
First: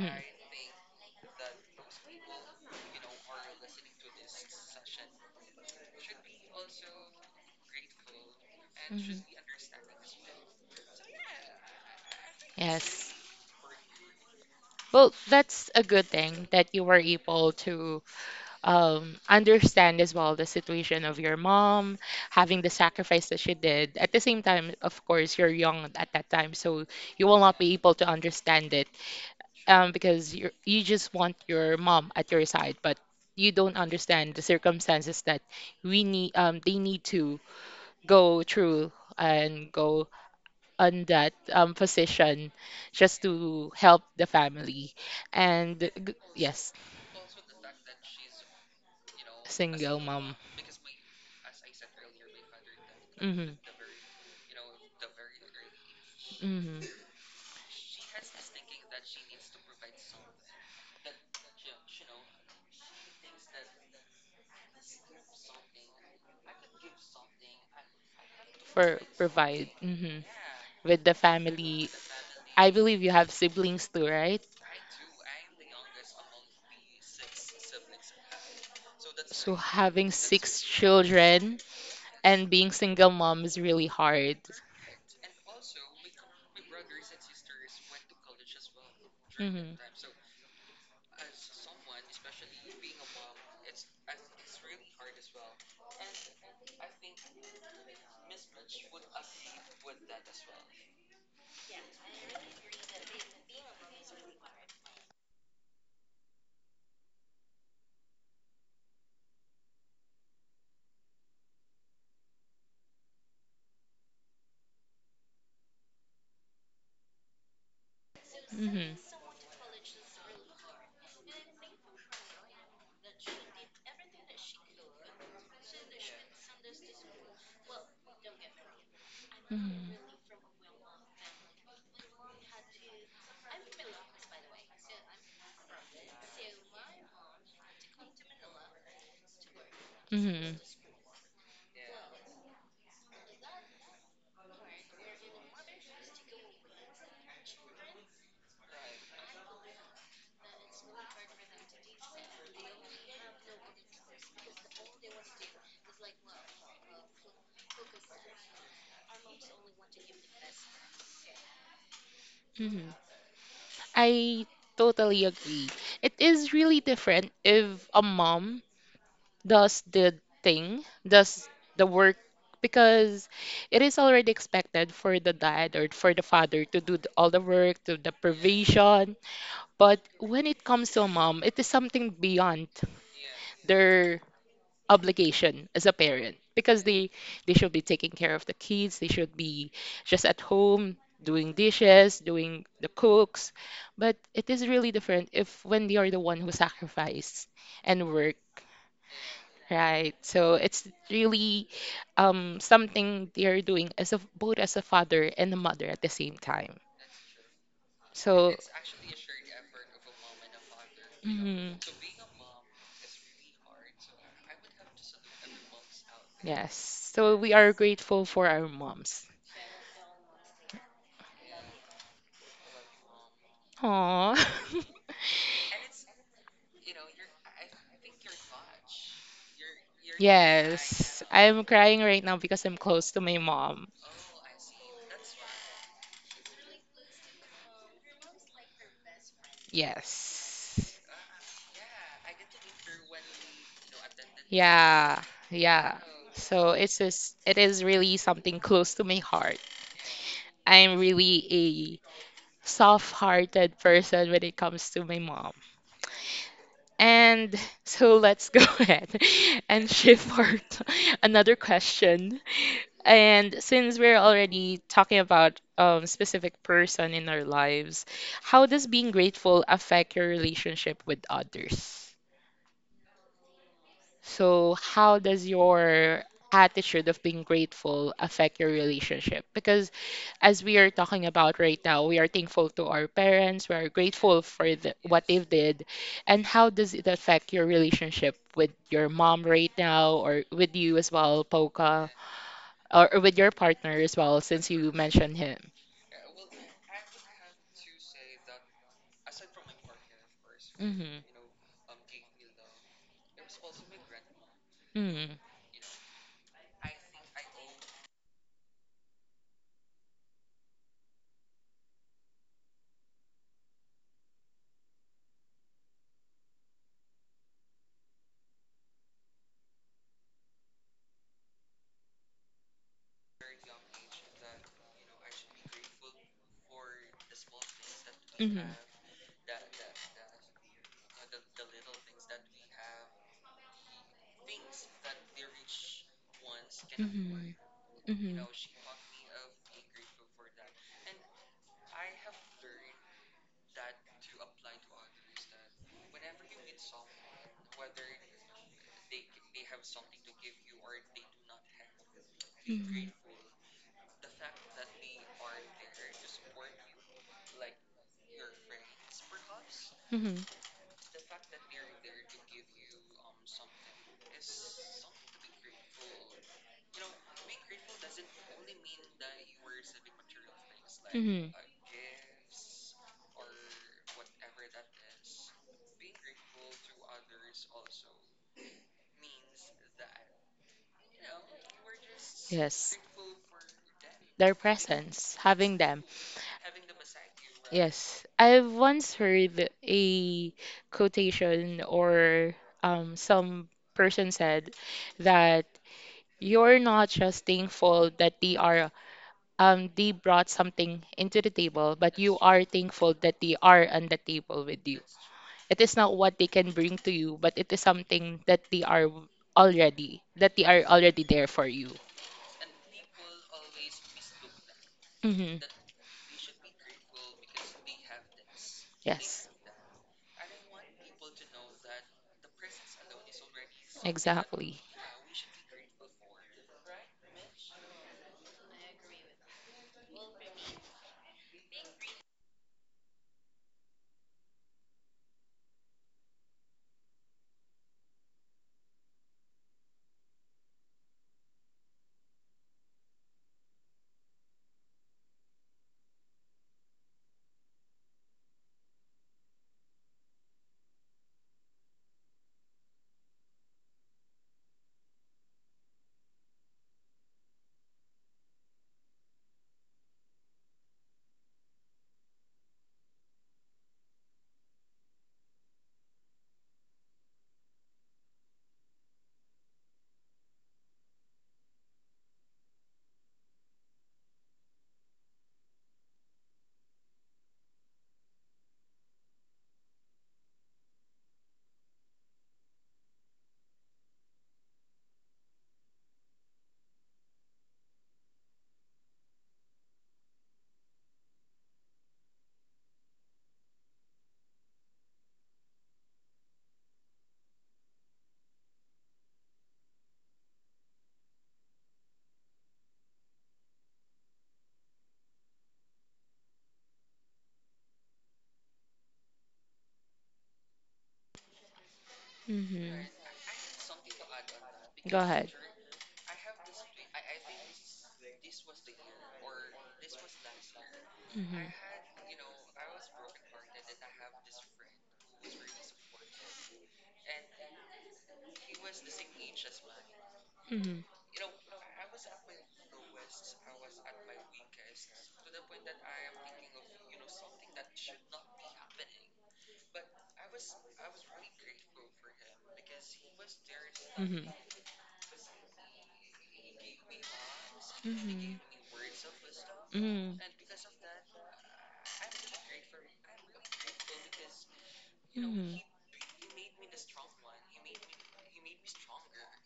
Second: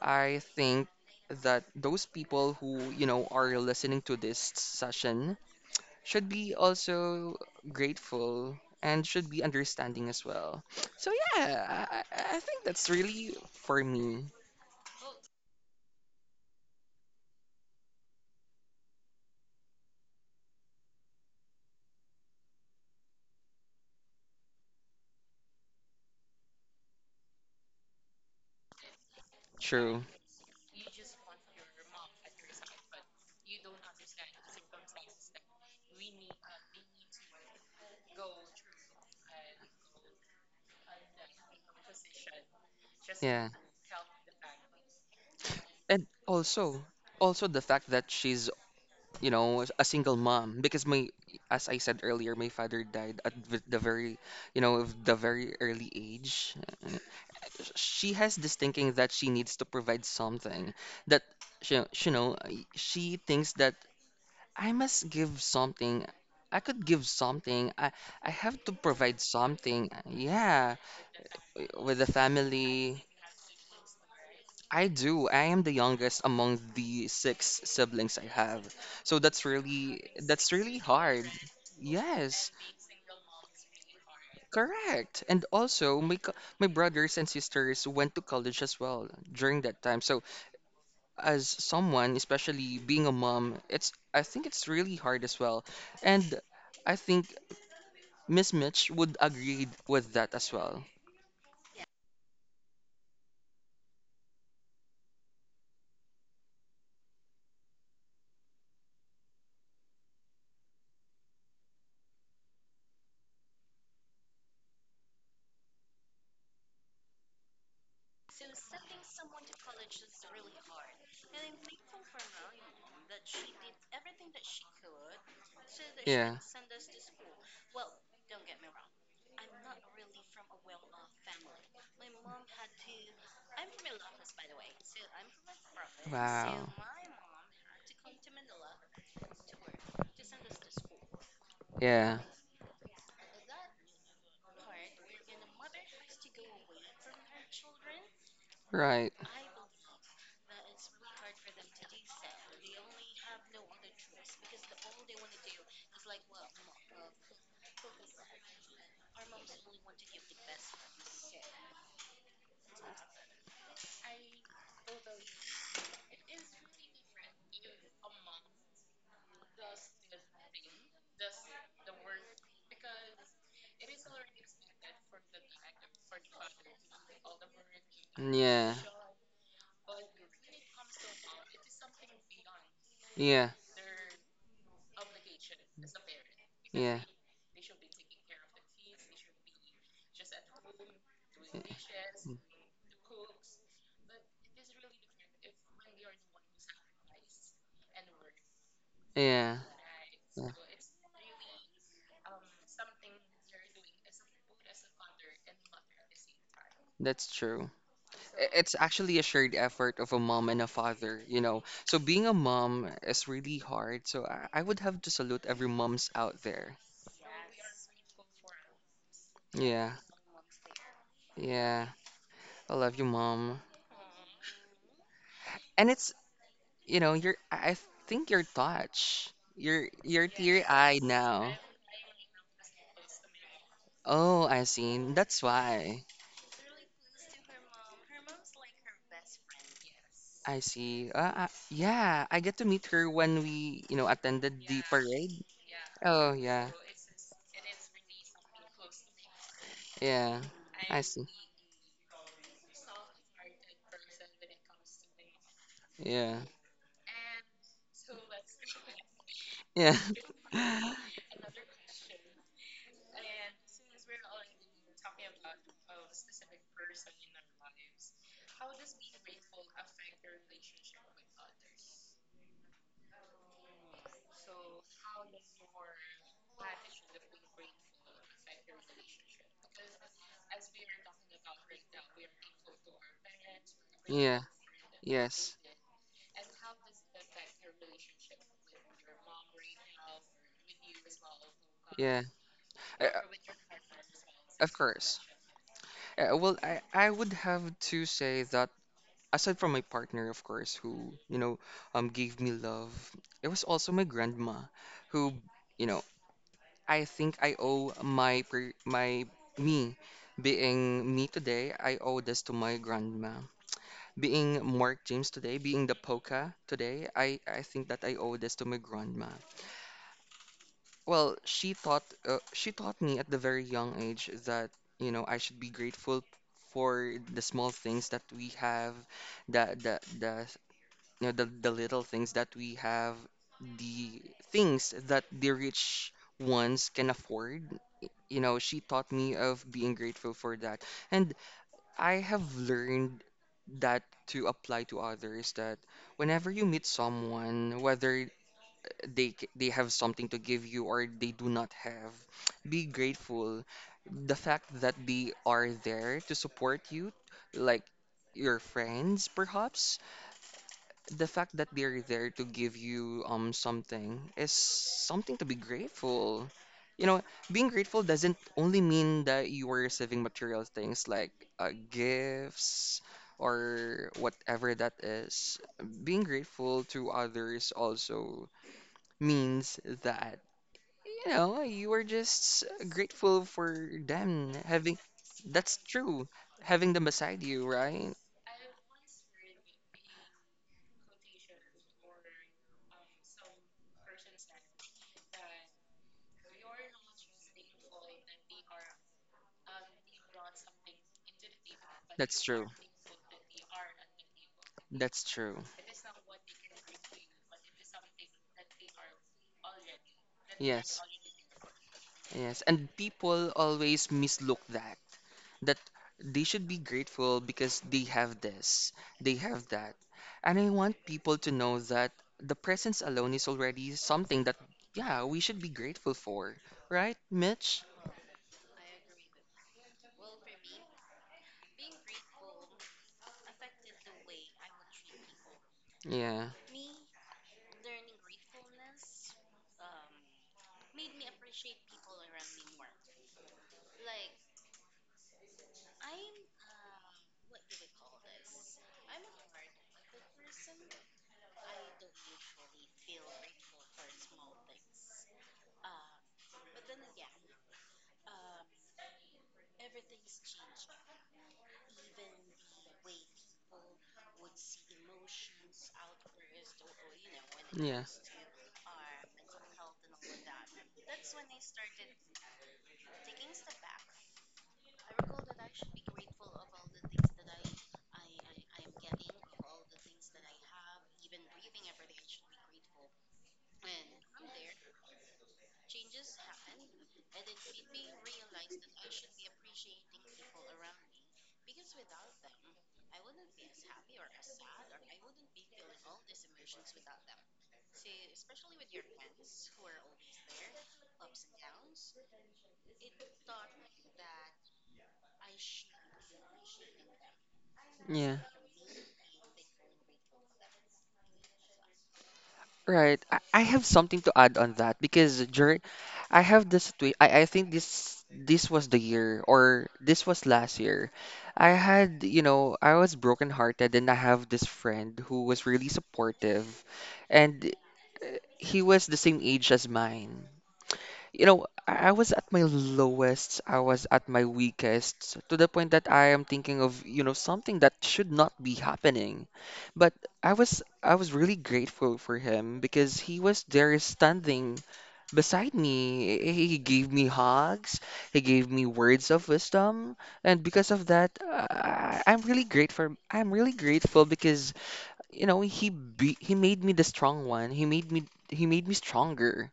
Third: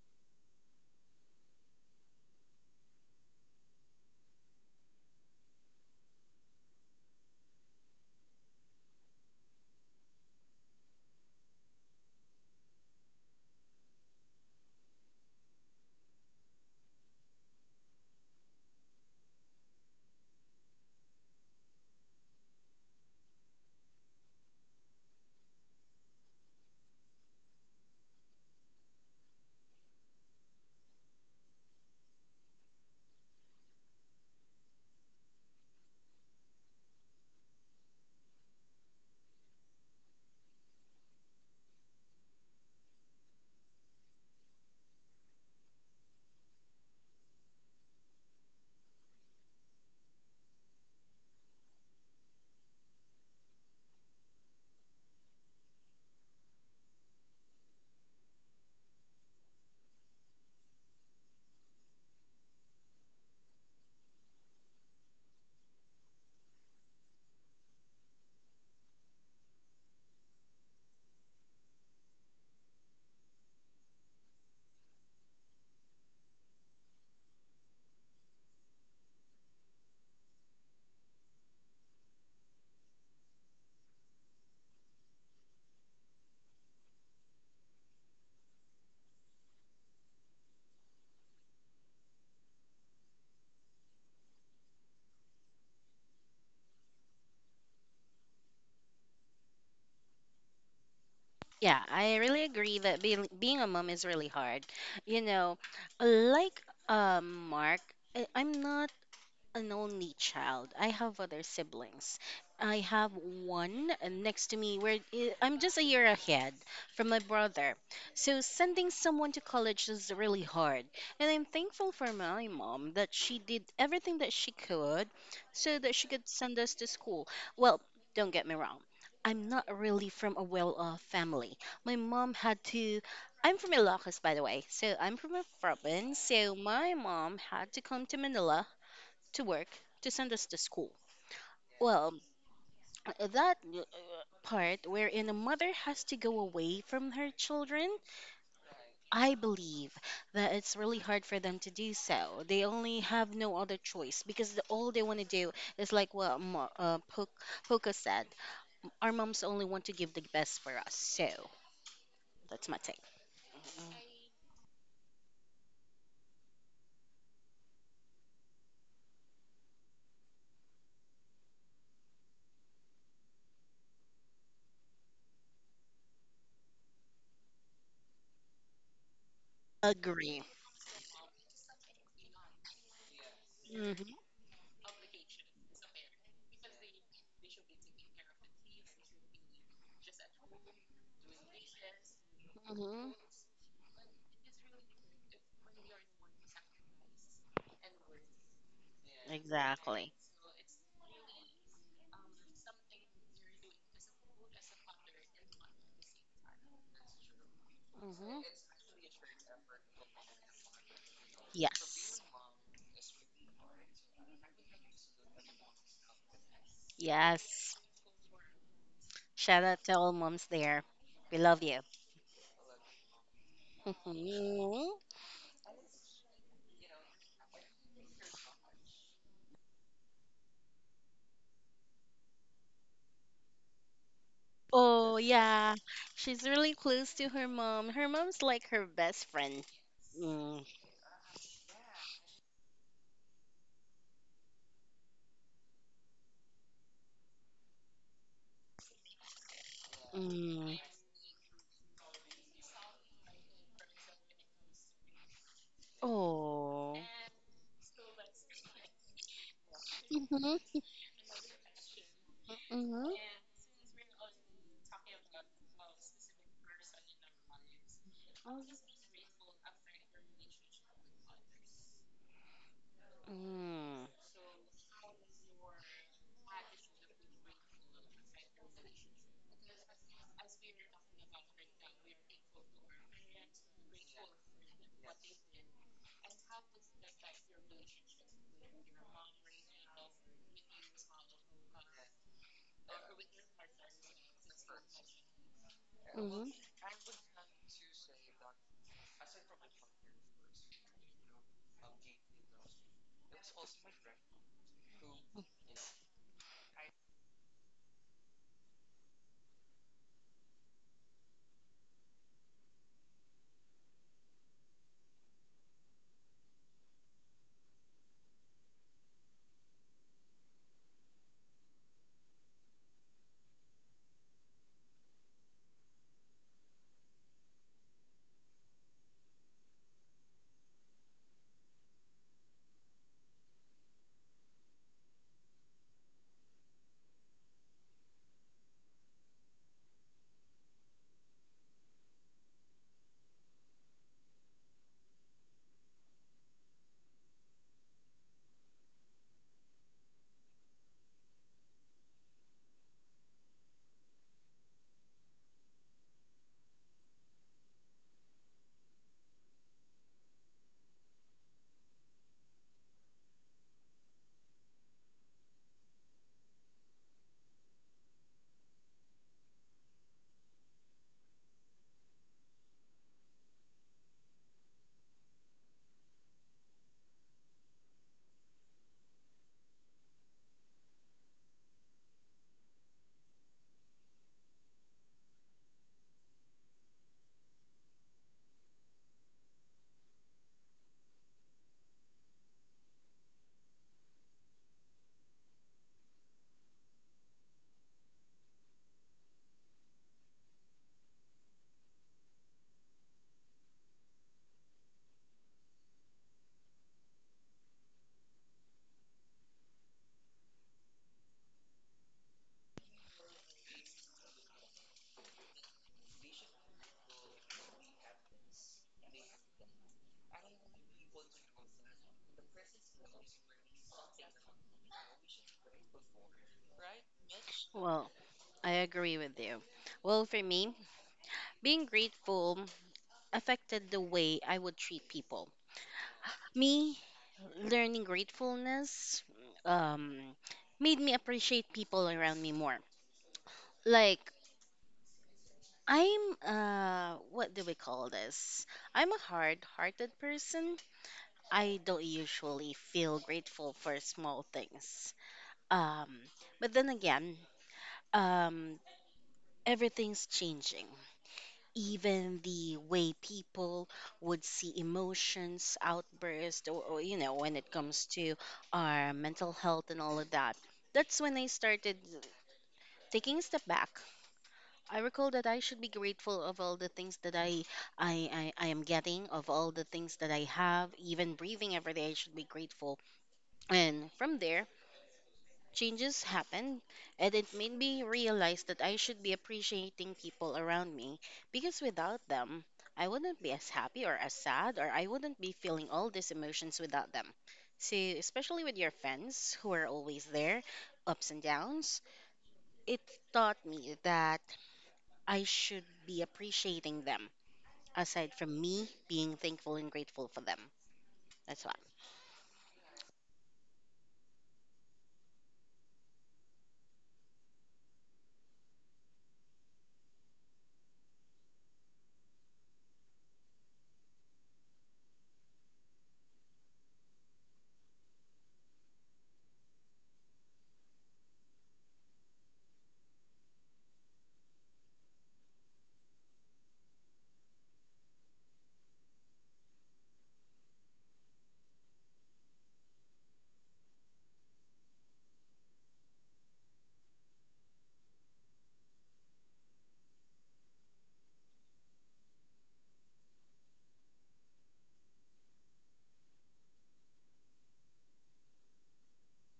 C: I think that those people who, you know, are listening to this session should be also grateful and
A: Mhm.
C: should be understanding as well. So yeah, I think that's
A: Yes.
C: really for me
A: Well, that's a good thing that you were able to understand as well the situation of your mom, having the sacrifice that she did. At the same time, of course, you're young at that time, so you will not be able to understand it,
C: true.
A: because you just want your mom at your side, but you don't understand the circumstances that we need they need to go through and go on that, position just
C: Yeah.
A: to help the family and
C: And
A: yes.
C: also also the fact that she's, you know, a
A: Single
C: single
A: mom.
C: mom because my as I said earlier, my father died at
A: Hmm.
C: the very, you know, of the very early age.
A: Hmm.
C: Uh, She has this thinking that she needs to provide something that she, you know, she thinks that I must give something. I could give something. I have to
A: For
C: provide
A: provide,
C: something.
A: mhm,
C: Yeah,
A: with the family.
C: with the
A: I
C: family.
A: believe you have siblings too, right?
C: I do. I am the youngest among the six siblings I have. So
A: So having
C: that's
A: six
C: really hard.
A: children
C: Yes,
A: and being single mom is really hard.
C: correct. And also my my brothers and sisters went to college as well during
A: Mhm,
C: that time. So as someone, especially being a mom, it's I think it's really hard as well. And I think Miss Mitch would agree with that as well.
B: Yeah, I really agree that being a mom is really hard. You know, like Mark, I'm not an only child. I have other siblings. I have one next to me where I'm just a year ahead from my brother. So sending
A: mhm,
B: someone to college is really hard. And I'm thankful for my mom that she did everything that she could so that she could
C: Yeah.
B: send us to school. Well, don't get me wrong. I'm not really
A: mhm,
B: from a well-off family. My mom had to I'm from Ilocos, by the way. So I'm from a province. So
C: Wow.
B: my mom had to come to Manila to work to send us to
A: mhm,
B: school. Well,
C: Yeah.
B: that part wherein a mother has to go away from her children,
C: Right.
B: I believe that it's really hard for them to do so. They only have no other choice because the, all they want to do is like what Poca said, our moms only want to give the best for us. So that's my
A: mhm.
B: take.
A: I totally agree. It is really different if a mom does the thing, does the work, because it is already expected for the dad or for the father to do all the work, to the
C: Yeah.
A: provision. But
B: Agree.
A: when it comes to a mom, it is something beyond
C: Yeah.
B: hmm
A: their obligation as a parent because
C: Yeah.
A: they should be taking care of the kids, they should be just at home doing dishes, doing the
B: hmm
A: cooks. But it is really different if when they are the one who sacrifice and work.
C: Yeah.
B: Exactly.
A: Right.
C: Yeah.
A: So it's really, something they're doing as a both as a father and a mother at the same time.
C: That's true.
B: hmm
A: So
C: It's actually a shared effort of a mom and a father, you know.
A: mhm.
C: So
B: Yes.
C: being a mom is really hard. So I would have to salute every moms out
A: Yes.
C: there.
A: So we are
B: Yes.
A: grateful for our moms.
B: Shout out to
C: Yeah,
B: all moms there. We love you.
C: yeah. I love you, mom.
A: Aw.
B: Mhm.
C: And it's you know, you're I think you're touched. You're teary-eyed
A: Yes.
C: now.
A: I'm crying right now because I'm close to my mom.
C: Oh, I see.
B: Oh,
C: That's
B: yeah.
C: why.
B: She's really close to her mom. Her mom's like her best friend.
C: I
B: Mm.
A: Yes.
C: see. Yeah, I get to meet her when we, you know, attended the
A: Yeah,
C: parade.
A: yeah.
C: Oh, yeah.
A: So it's just, it is really something close to my heart.
C: Yeah.
B: Mm.
A: I'm
C: I see.
A: really a soft-hearted person when it comes to my mom.
C: Yeah.
B: Oh.
A: And so let's go ahead and
C: Yeah.
A: shift for
B: Mm-hmm.
A: another question.
B: Mm-hmm.
A: And since we're already talking about specific person in our lives, how does being grateful affect your relationship with others?
B: Mm.
A: So, how does your attitude of being grateful affect your relationship? Because as we are talking about right now, we are thankful to our parents, we are
C: Yeah.
A: grateful for what they've
C: Yes.
A: did. And how does it affect your relationship with your mom right now or with you as well, Poca,
C: Yeah. Uh,
A: or with your partner as well, since
C: of
A: you
C: course.
A: mentioned him?
B: Mm-hmm.
C: Well, I would have to say that aside from my partner, of course, who,
A: Mm-hmm.
C: you know, gave me love, it was also my grandma who,
A: Mm-hmm.
C: you know, I think I owe my pre my me being me today, I owe this to my grandma. Being Mark James today, being the polka today, I think that I owe this to my grandma. Well, she taught me at the very young age that, you know, I should be grateful for the small things that we
A: Mm-hmm.
C: have, the you know, the little things that we have, the things that the rich ones can afford. You know, she taught me of being grateful for that. And I have learned that to apply to others that whenever you meet someone, whether they have something to give you or they do not have, be grateful. The fact that they are there to support you, like your friends perhaps
A: Mm-hmm.
C: the fact that they're there to give you something is something to be grateful. You know, being grateful doesn't only mean that you are receiving material things like gifts or whatever that is. Being grateful to others also means that, you know, you are just
A: Yes.
C: grateful for them
A: Their
C: having,
A: presence,
C: that's
A: having them.
C: true, having them beside you, right?
A: Yes. I've once heard a quotation or, some person said that you're not just thankful that they are, they brought something into the table, but you
C: That's true.
A: are thankful that they are on the table with you.
C: That's true.
A: It is not what they can bring to you, but it is something that they are already, that they are
C: Yes,
A: already there for you.
C: yes. And people always mislook that,
A: Hmm.
C: that they should be grateful because they have this, they
A: Yes.
C: have that. And I want people to know that the presence alone is already something that,
A: Exactly.
C: yeah, we should be grateful for. Right, Mitch?
B: Well, I agree with you. Well, for me, being grateful affected the way I would treat people.
C: Yeah,
B: Me learning gratefulness um, made me appreciate people around me more. Like, I'm what do we call this? I'm a hard-hearted person. I don't usually feel grateful for small things. Um but then again, um everything's changing. Even the way people would see emotions, outbursts, or you know, when it
C: yeah,
B: comes to our mental health and all of that. That's when I started taking a step back. I recall that I should be grateful of all the things that I am getting, of all the things that I have, even breathing every day, I should be grateful. And from there, changes happened, and it made me realize that I should be appreciating people around me because without them, I wouldn't be as happy or as sad, or I wouldn't be feeling all these emotions without them. So, especially with your friends who are always there, ups and downs, it taught me that. I should be appreciating them
C: yeah.
B: aside from me being thankful and grateful for them. That's why.
A: Mhm.
C: Right. I have something to add on that
A: Go
C: because
A: ahead.
C: during I have this tweet. I think this was the year or this was last year. I
A: Mhm.
C: had, you know, I was brokenhearted and I have this friend who was really supportive and he was the same age as mine.
A: Mhm.
C: You know, I was at my lowest, I was at my weakest, to the point that I am thinking of, you know, something that should not be happening. But I was really grateful for him because he was there
A: Hmm.
C: standing beside me. He gave me hugs, he
A: Mhm.
C: gave me words of wisdom,
A: Hmm.
C: and because of that, I'm really grateful. I'm really grateful because, you know,
A: Hmm.
C: he made me the strong one. He made me stronger.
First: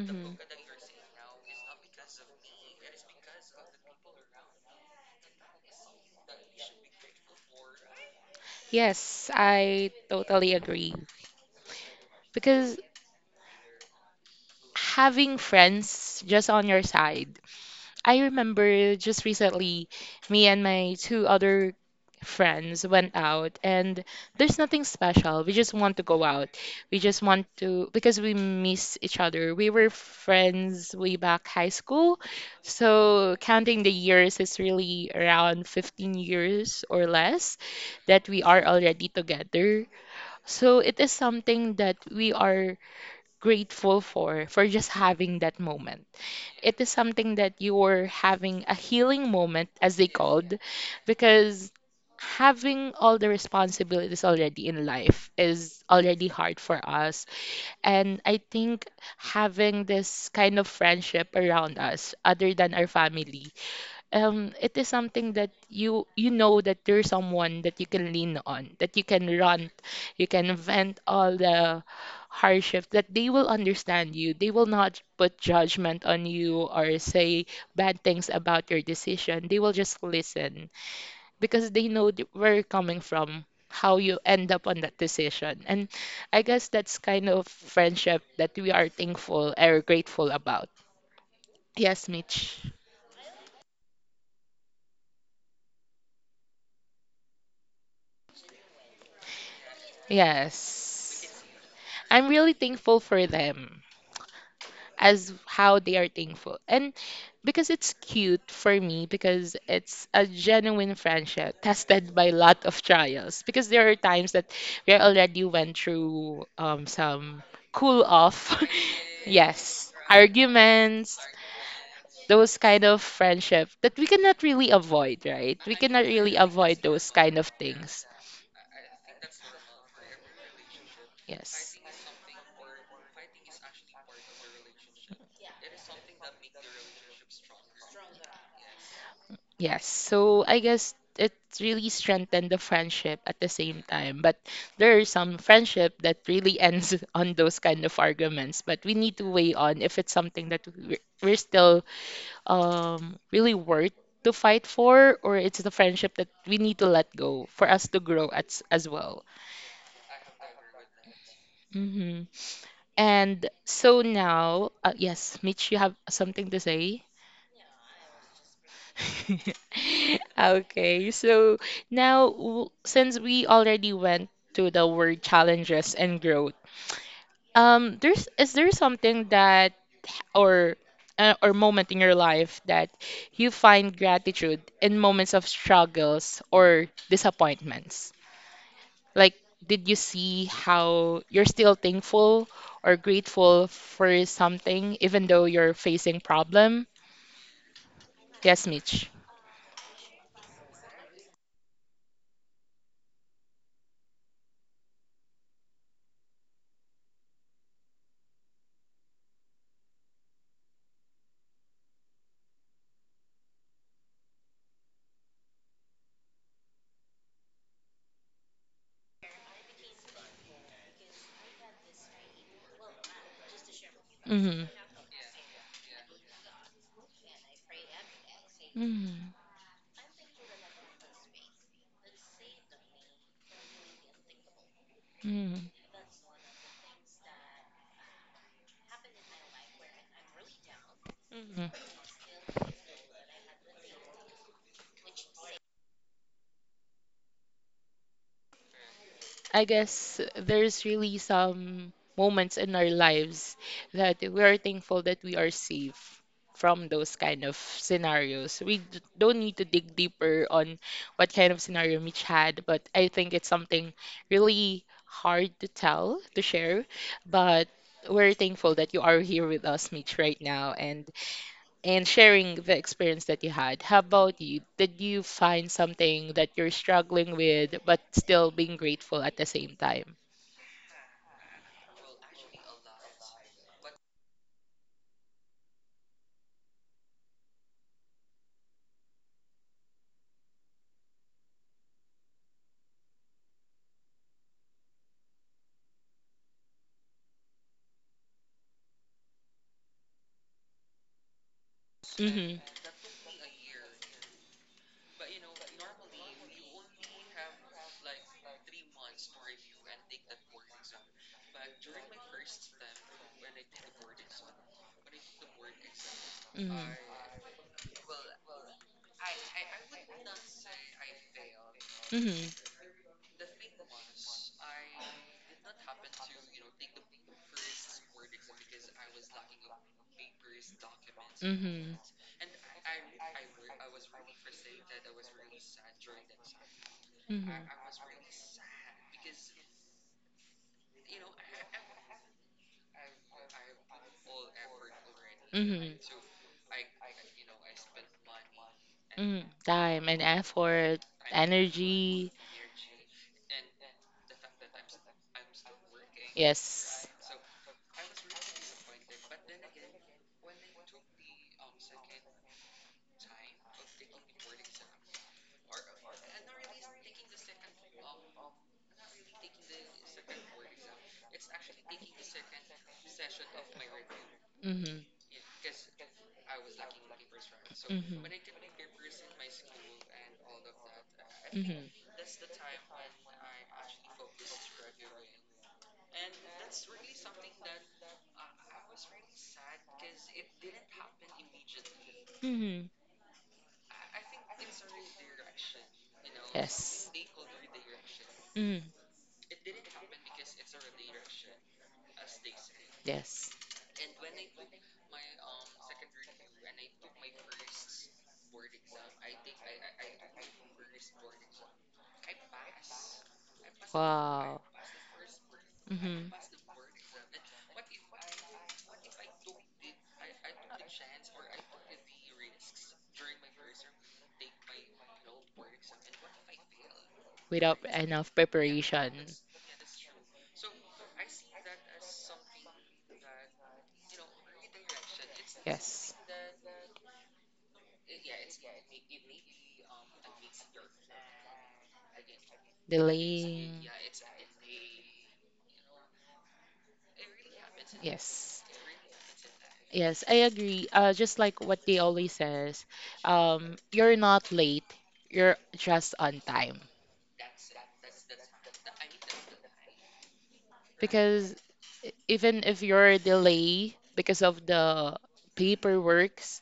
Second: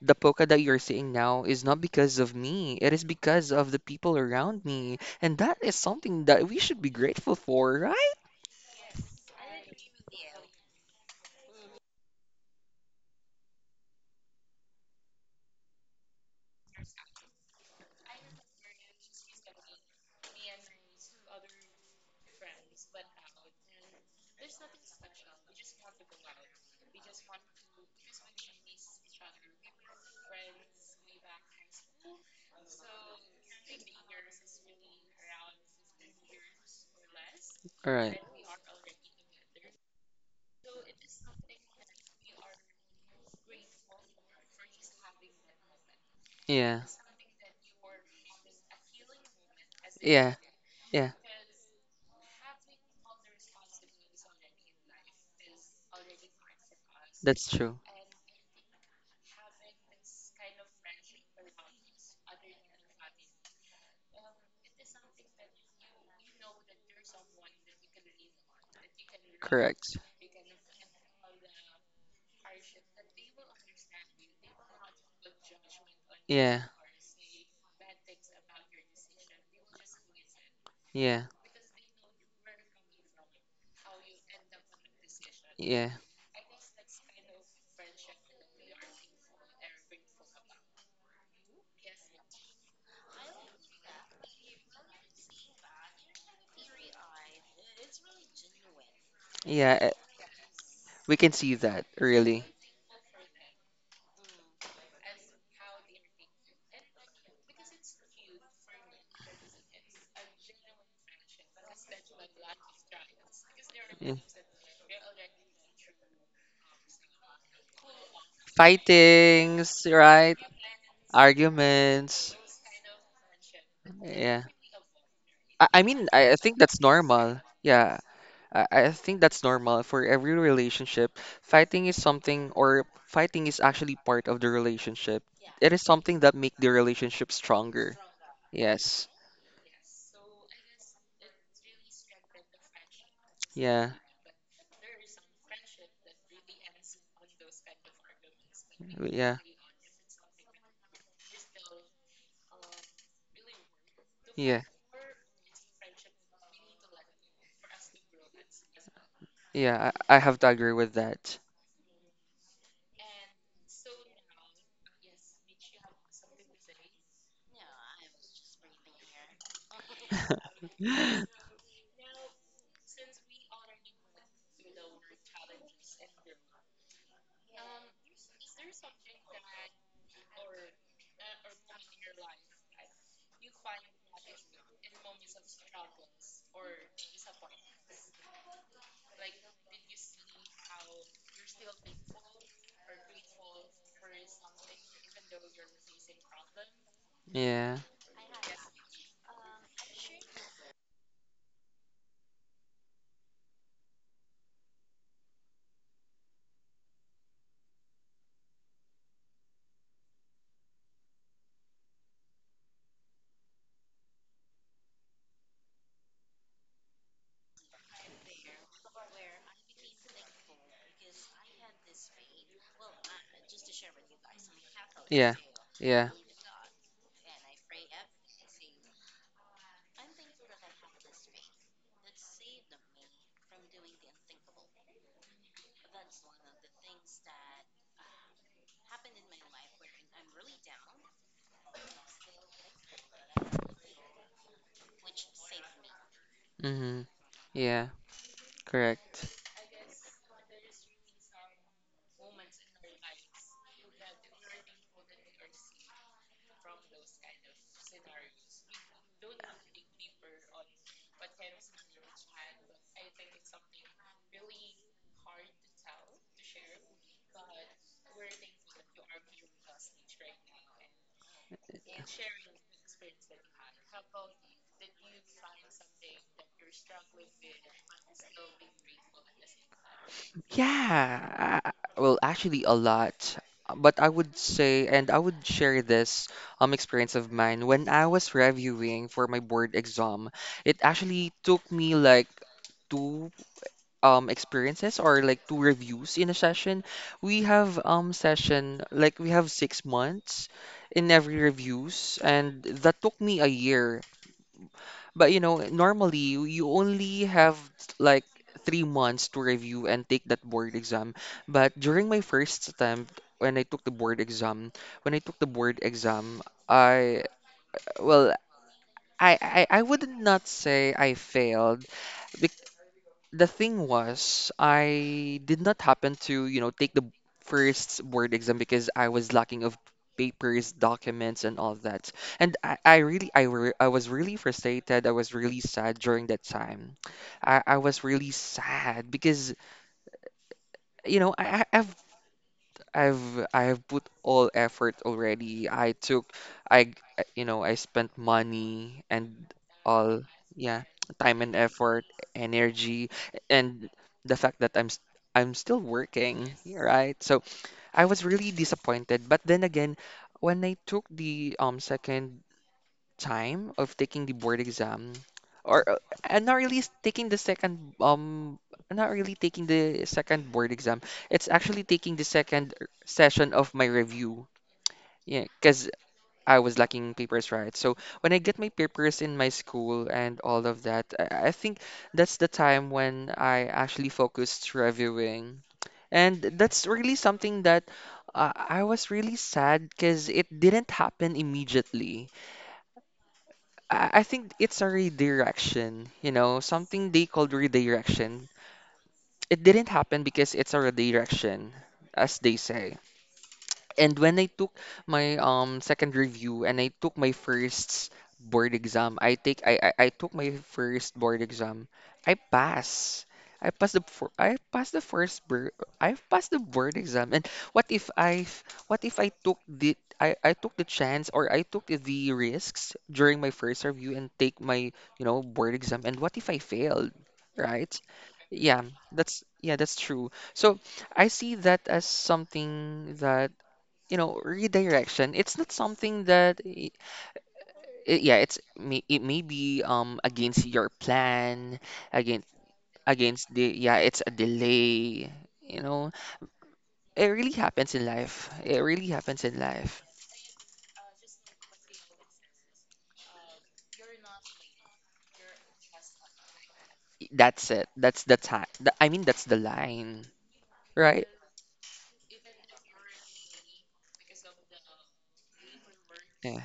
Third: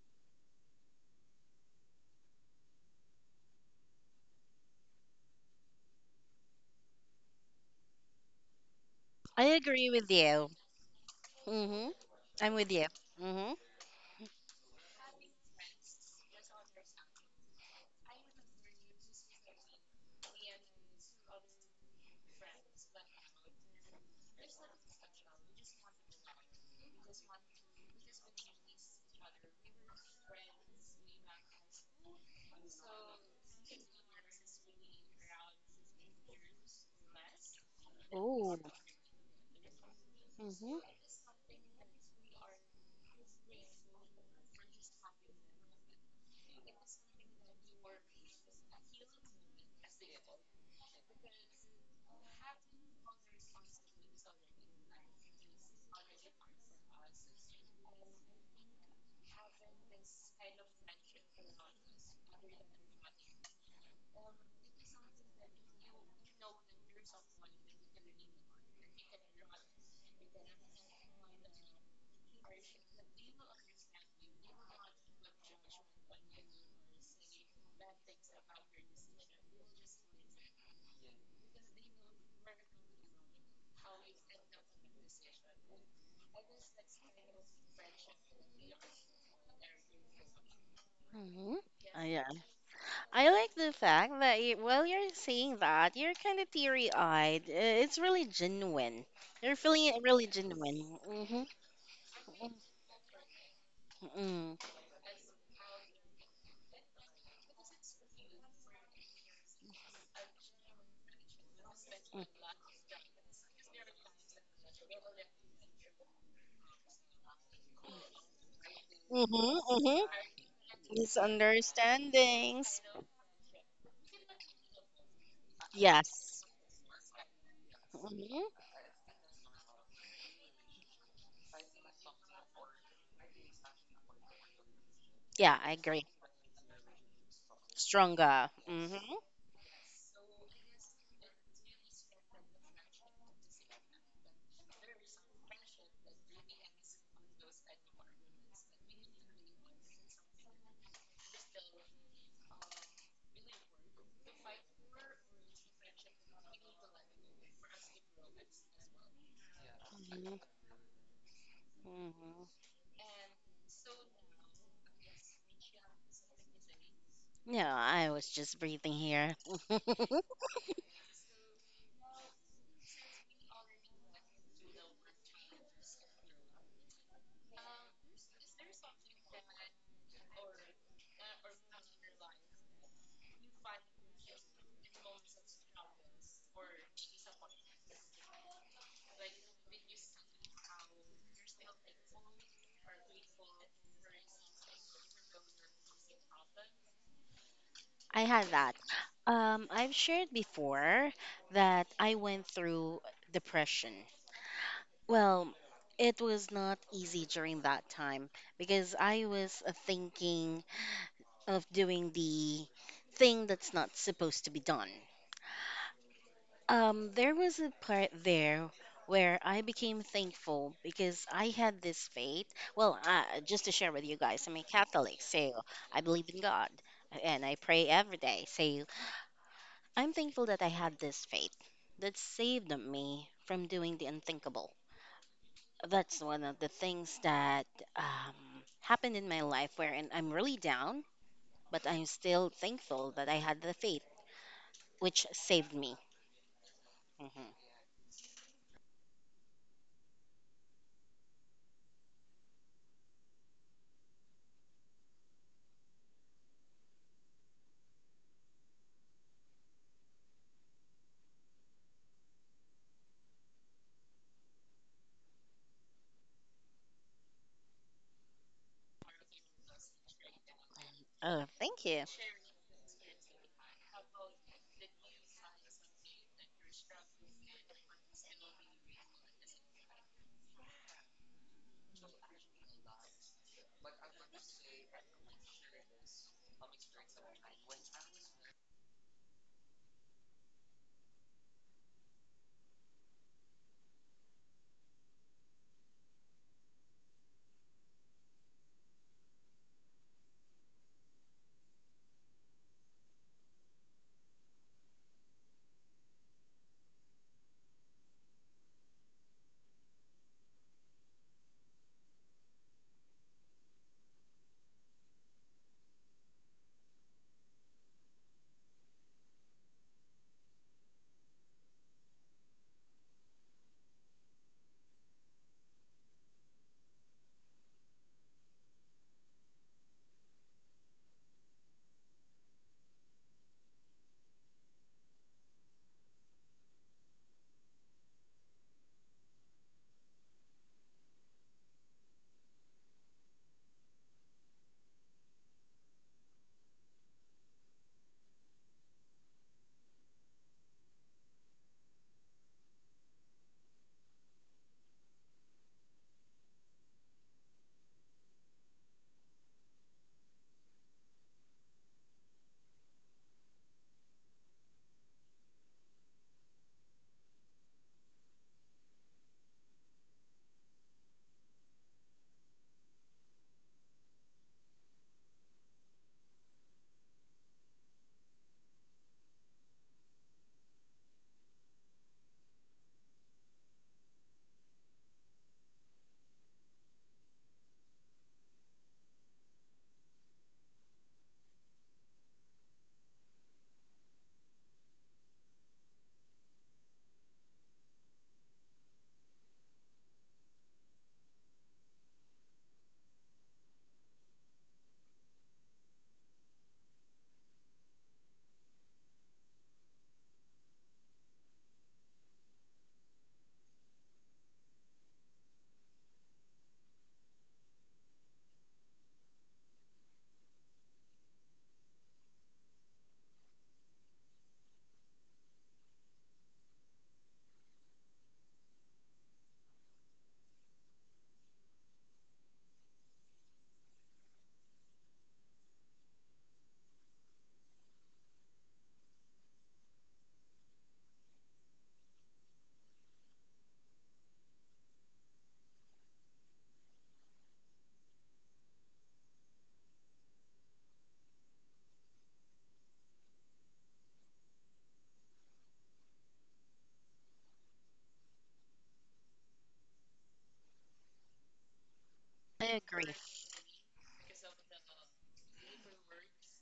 C: The polka that you're seeing now is not because of me. It is because of the people around me. And that is something that we should be grateful for, right?
A: Yes,
B: I agree
A: I
B: with you.
A: totally agree.
B: Mm-hmm. I'm with
A: Because
B: you. Mm-hmm.
A: having friends just on your side, I remember just recently, me and my two other friends went out, and there's nothing special. We just want to go out. We just want to, because we miss each other. We were friends way back high school, so counting the years is really around 15 years or less
C: All right.
A: that we
B: Oh.
A: are already together. So
B: Mhm.
A: it is something that we are grateful for just having that moment.
C: Yeah.
A: It is something that you were having a healing moment, as they
C: Yeah.
A: called,
C: Yeah.
A: because having all the responsibilities already in life is already hard for us.
C: That's true.
A: And I think having this kind of friendship around us, other than our family, it is something that you know that there's someone that you can lean on, that you can rant,
C: Correct.
A: you can vent all the hardships, that they will understand you. They will not put judgment on you
C: Yeah.
A: or say bad things about your decision. They will just listen
C: Yeah.
A: because they know where you're coming from, how you end up on that decision. And
C: Yeah.
A: I guess that's kind of friendship that we are thankful or grateful about.
B: Mhm.
A: Yes,
B: Yeah.
A: Mitch.
B: I like the fact that you, while you're saying that, you're kind of teary-eyed. It's really genuine. You're
C: Yeah. eh,
B: feeling it really genuine.
C: We
A: Yes.
C: can see
B: Mhm.
C: that,
A: I'm
C: really.
A: really thankful for them
B: Mhm.
A: as how they are thankful. And because it's cute for me because it's a genuine friendship tested by a lot of trials because there are
C: Yeah.
A: times that we already went through, some cool off.
B: Mhm.
C: Fightings,
A: Yes,
B: Mhm.
C: right?
A: arguments,
C: Arguments.
A: those kind
B: Misunderstandings.
A: of friendship that we cannot
C: Yeah.
A: really avoid, right?
C: I,
A: We
C: I
A: cannot
C: mean, I,
A: really
C: I
B: Yes.
C: think that's
A: avoid those kind
C: normal.
A: of
C: Yeah.
A: things.
B: Mhm.
C: I think that's normal for every relationship.
A: Yes.
C: Fighting is something, or fighting is actually part of the relationship.
B: Yeah,
C: It
B: I
C: is
B: agree.
C: something that make the relationship stronger.
B: Stronger.
C: Yes.
B: Mhm.
A: Yes, so I guess it really strengthened the friendship at the same
C: Yeah.
A: time. But there are some friendship that really ends on those kind of arguments. But we need to
C: Yeah.
A: weigh on if it's something that we're still really worth to
C: Yeah.
A: fight for, or it's the friendship that we need to let go for us to grow as well.
C: Yeah. I have
B: Mhm,
C: to agree with that.
A: Hmm.
B: mhm.
A: And so now, yes, Mitch, you have something to say?
B: Yeah, I was just breathing here.
A: Okay, so now since we already went to the word challenges and growth, there's is there something that or or moment in your life that you find gratitude in moments of struggles or disappointments? Like, did you see how you're still thankful or grateful for something even though you're facing problem?
C: Yeah.
B: I had
A: Yes,
B: that.
A: Mitch.
B: I've shared before that I went through depression. Well, it was not easy during that time because I was thinking of doing the thing that's not supposed to be done. There was a part there where I became thankful because I had this faith. Well, just to share with you guys, I'm
A: Mm-hmm.
B: a Catholic,
C: Yeah.
B: so I
C: Yeah.
B: believe in God and I pray every day. Say,
A: Mm-hmm.
B: I'm thankful that I had this faith that saved me from doing the unthinkable.
A: Mm-hmm.
B: That's one of the things that um, happened in my life wherein I'm really down,
A: Mm.
B: but I'm still thankful that I had the faith which saved me.
C: Mm-hmm.
B: hmm
C: Yeah. Correct.
A: I guess there's really some moments in our lives that we are thankful that we are safe from those kind of scenarios. We don't need to dig deeper on what kind of scenario Mitch had, but I think it's something really hard to tell, to share. But we're thankful that you are here with us, Mitch, right now. And
B: Oh, thank
A: and
B: you.
A: sharing the experience that you had. How about you? Did you find something that you're struggling with but still being grateful at the same time?
C: Yeah, well, actually, a lot. But I would say, and I would share this experience of mine when I was reviewing for my board exam. It actually took me like two experiences or like two reviews in a session. We have session like we have 6 months in every reviews,
A: Mm-hmm.
C: and that took me a year, but you know, normally you only have like 3 months to review and take that board exam. But during my first attempt, when I took the board exam, when I took the board exam, I, well, I would not say I failed. The thing was, I did not happen to, you know, take the first board exam because I was lacking of papers, documents, and
A: Mm-hmm.
C: all
A: Mm-hmm.
C: that. And I was really frustrated. I was really sad during that time. I was
A: Mm-hmm.
C: really sad because, you know, I have put all effort already.
A: Mm-hmm.
C: I
A: Mm-hmm.
C: took you know, I spent money and
A: Mm, time and
C: all. Yeah,
A: effort,
C: time and effort,
A: energy.
C: energy, and the fact that I'm still working, yeah,
A: Yes.
C: right? So I was really disappointed, but then again, when I took the second time of taking the board exam, or and not really taking the second not really taking the second board exam, it's actually taking the second session of my review.
A: Mm-hmm.
C: Yeah, because I was lacking papers, right? So
A: Mm-hmm.
C: when I get my papers in my school and all of that, I think
A: Mm-hmm.
C: that's the time when I actually focused reviewing, and that's really something that, I was really sad because it didn't happen immediately.
A: Mm-hmm.
C: I think it's a redirection, you know, something
A: Yes.
C: they called redirection.
A: Mm-hmm.
C: It didn't happen because it's a redirection, as they say.
A: Yes.
C: And when I took my second review and I took my first board exam, I take I took my first board exam. I pass. I passed the fir- I
A: Wow.
C: passed the first board I
A: Mm-hmm.
C: passed the board exam. And what if I I took the chance or I took the risks during my first review and take my, you know, board exam, and what if I failed,
A: Without
C: right?
A: enough
C: Yeah,
A: preparation.
C: that's true. So I see that as something that, you know, redirection, it's not
A: Yes.
C: something that yeah, it may be against your plan, against against the
A: Delaying.
C: yeah, it's a delay, you know. It really happens in life.
A: Yes.
C: It really happens in life.
A: Yes, I agree. Just like what they always says, you're not late, you're just on time.
C: That's the time, I mean, that's the line, right?
A: Because even
B: I
A: if
B: agree.
A: you're delay because of the
C: Yeah,
A: paperworks,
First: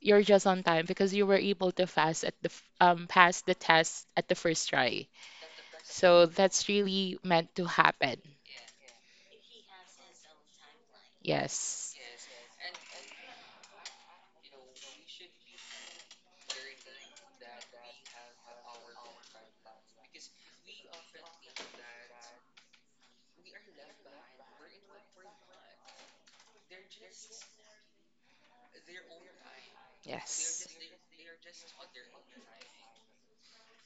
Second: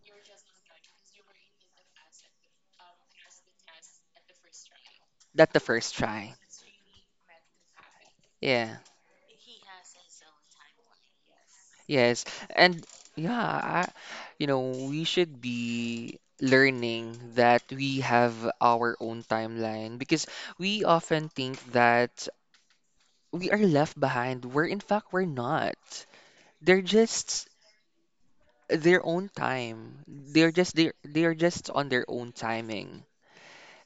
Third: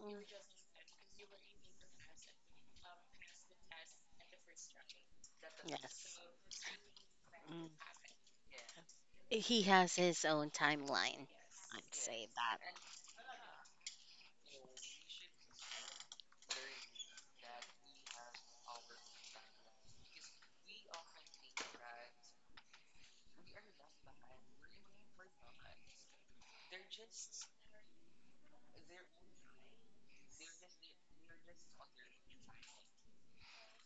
B: Mm,
A: you're just on time because you were able to fast at the f- pass the test at the first try.
C: that's the first
B: yes.
A: So
C: try.
A: that's really meant to
B: Mm.
A: happen.
C: Yeah.
B: He has his own timeline.
A: Yes.
B: I'd
C: Yes,
B: say that.
C: and yeah, I, you know, we should be learning that we have our own timeline, because we often think that we are left behind, where in fact we're not. They're just their own time.
A: Yes.
C: They're just on their own timing.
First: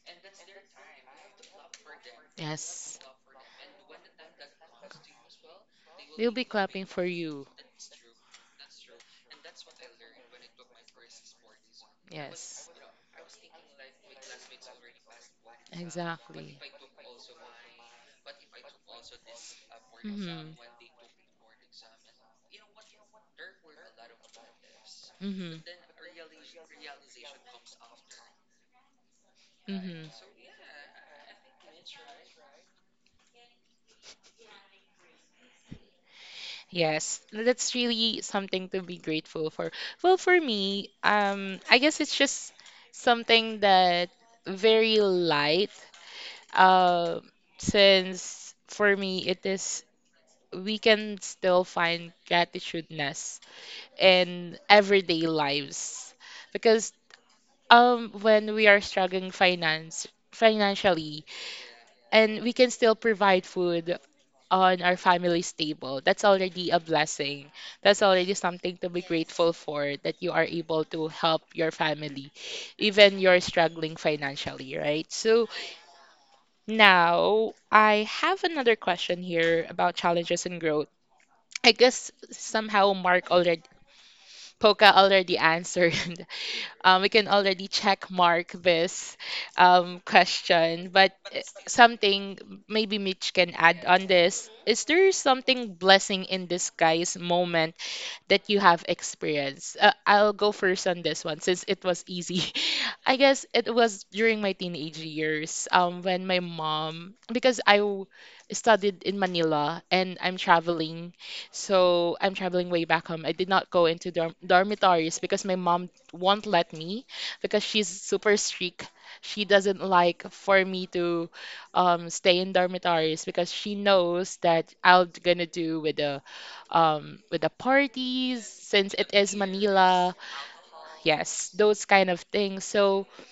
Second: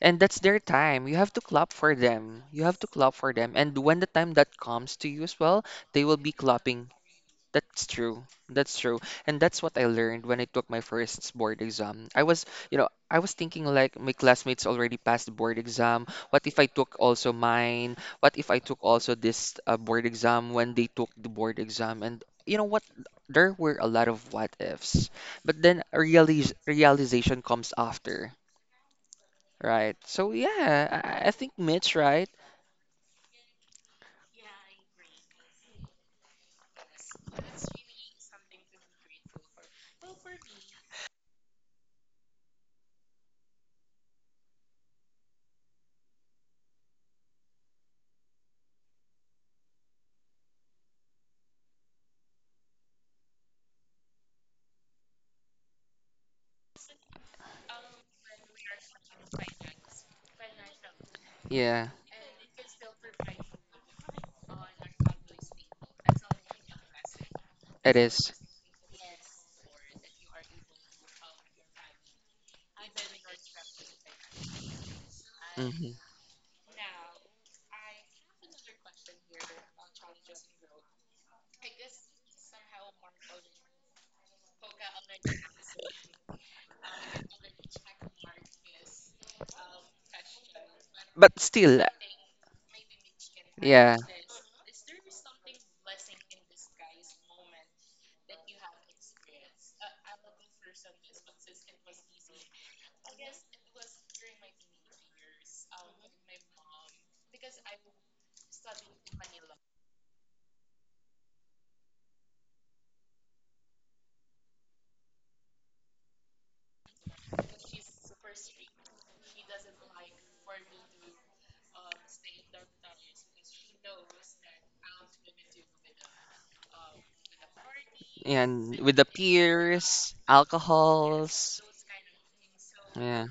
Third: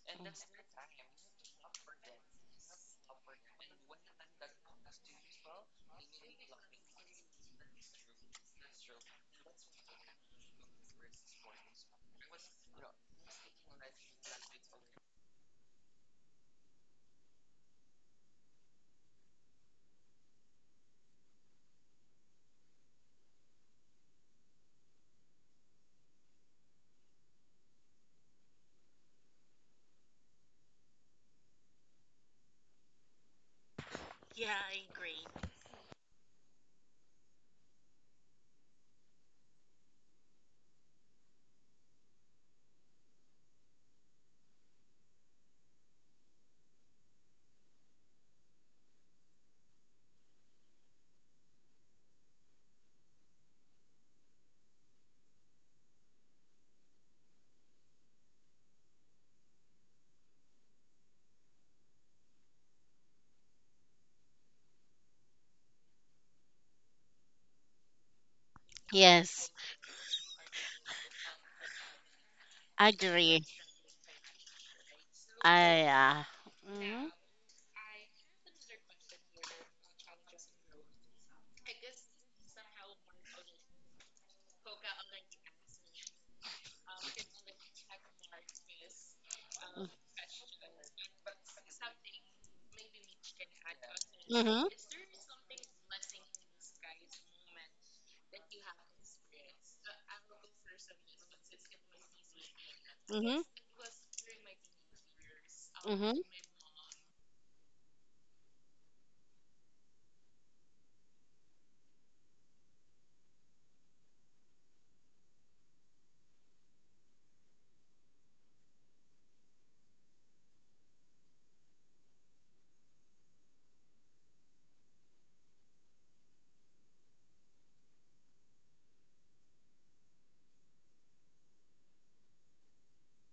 C: And
B: Mm.
C: that's their time. You have to clap for them. You have to
A: Yes.
C: clap for them. And when the time that comes to you as well, they will
A: They'll
C: be
A: be clapping
C: clapping.
A: for you.
C: That's true. That's true. And that's what I learned when I took my first board exam. I was,
A: Yes,
C: you know, I was thinking like my classmates already passed the board exam. What
A: exactly.
C: if I took also mine? What if I took also this board exam
A: Mhm.
C: when they took the board exam? And you know what? There were a lot of what ifs. But
A: Mhm.
C: then a realiz realization comes after, right?
A: Mhm.
C: So yeah, I think Mitch, right?
A: Yes, that's really something to be grateful for. Well, for me, I guess it's just something that very light. Uh, since for me it is we can still find gratitudeness in everyday lives because when we are struggling finance financially
C: Yeah,
A: and we can still provide food on our family's table. That's already a blessing. That's already
C: it.
A: something to be
B: Yes,
A: grateful for, that you are able to help your family even you're
B: agree.
A: struggling financially, right? So
C: Mm-hmm.
B: Yeah. Mhm.
A: now I have another question here about challenges and growth. I guess somehow Mark already Poca already answered. We can already check mark this question, but
C: But still,
A: something maybe Mitch can add
C: yeah.
A: on this.
B: Mhm.
A: Is there something blessing in disguise moment that you have experienced? I'll go first on this one since it was easy. I
B: Mhm.
A: guess it was during my teenage years,
B: Mhm.
A: when my mom, because I studied in Manila and I'm traveling, so I'm traveling way back home. I did not go into dormitories because my mom won't let me because she's super strict. She doesn't like for me to stay in dormitories because she knows that I'm gonna do with the parties,
C: And
A: since
C: with the
A: it is
C: peers,
A: Manila. Yes,
C: alcohols.
A: those kind of things. So
C: Yeah,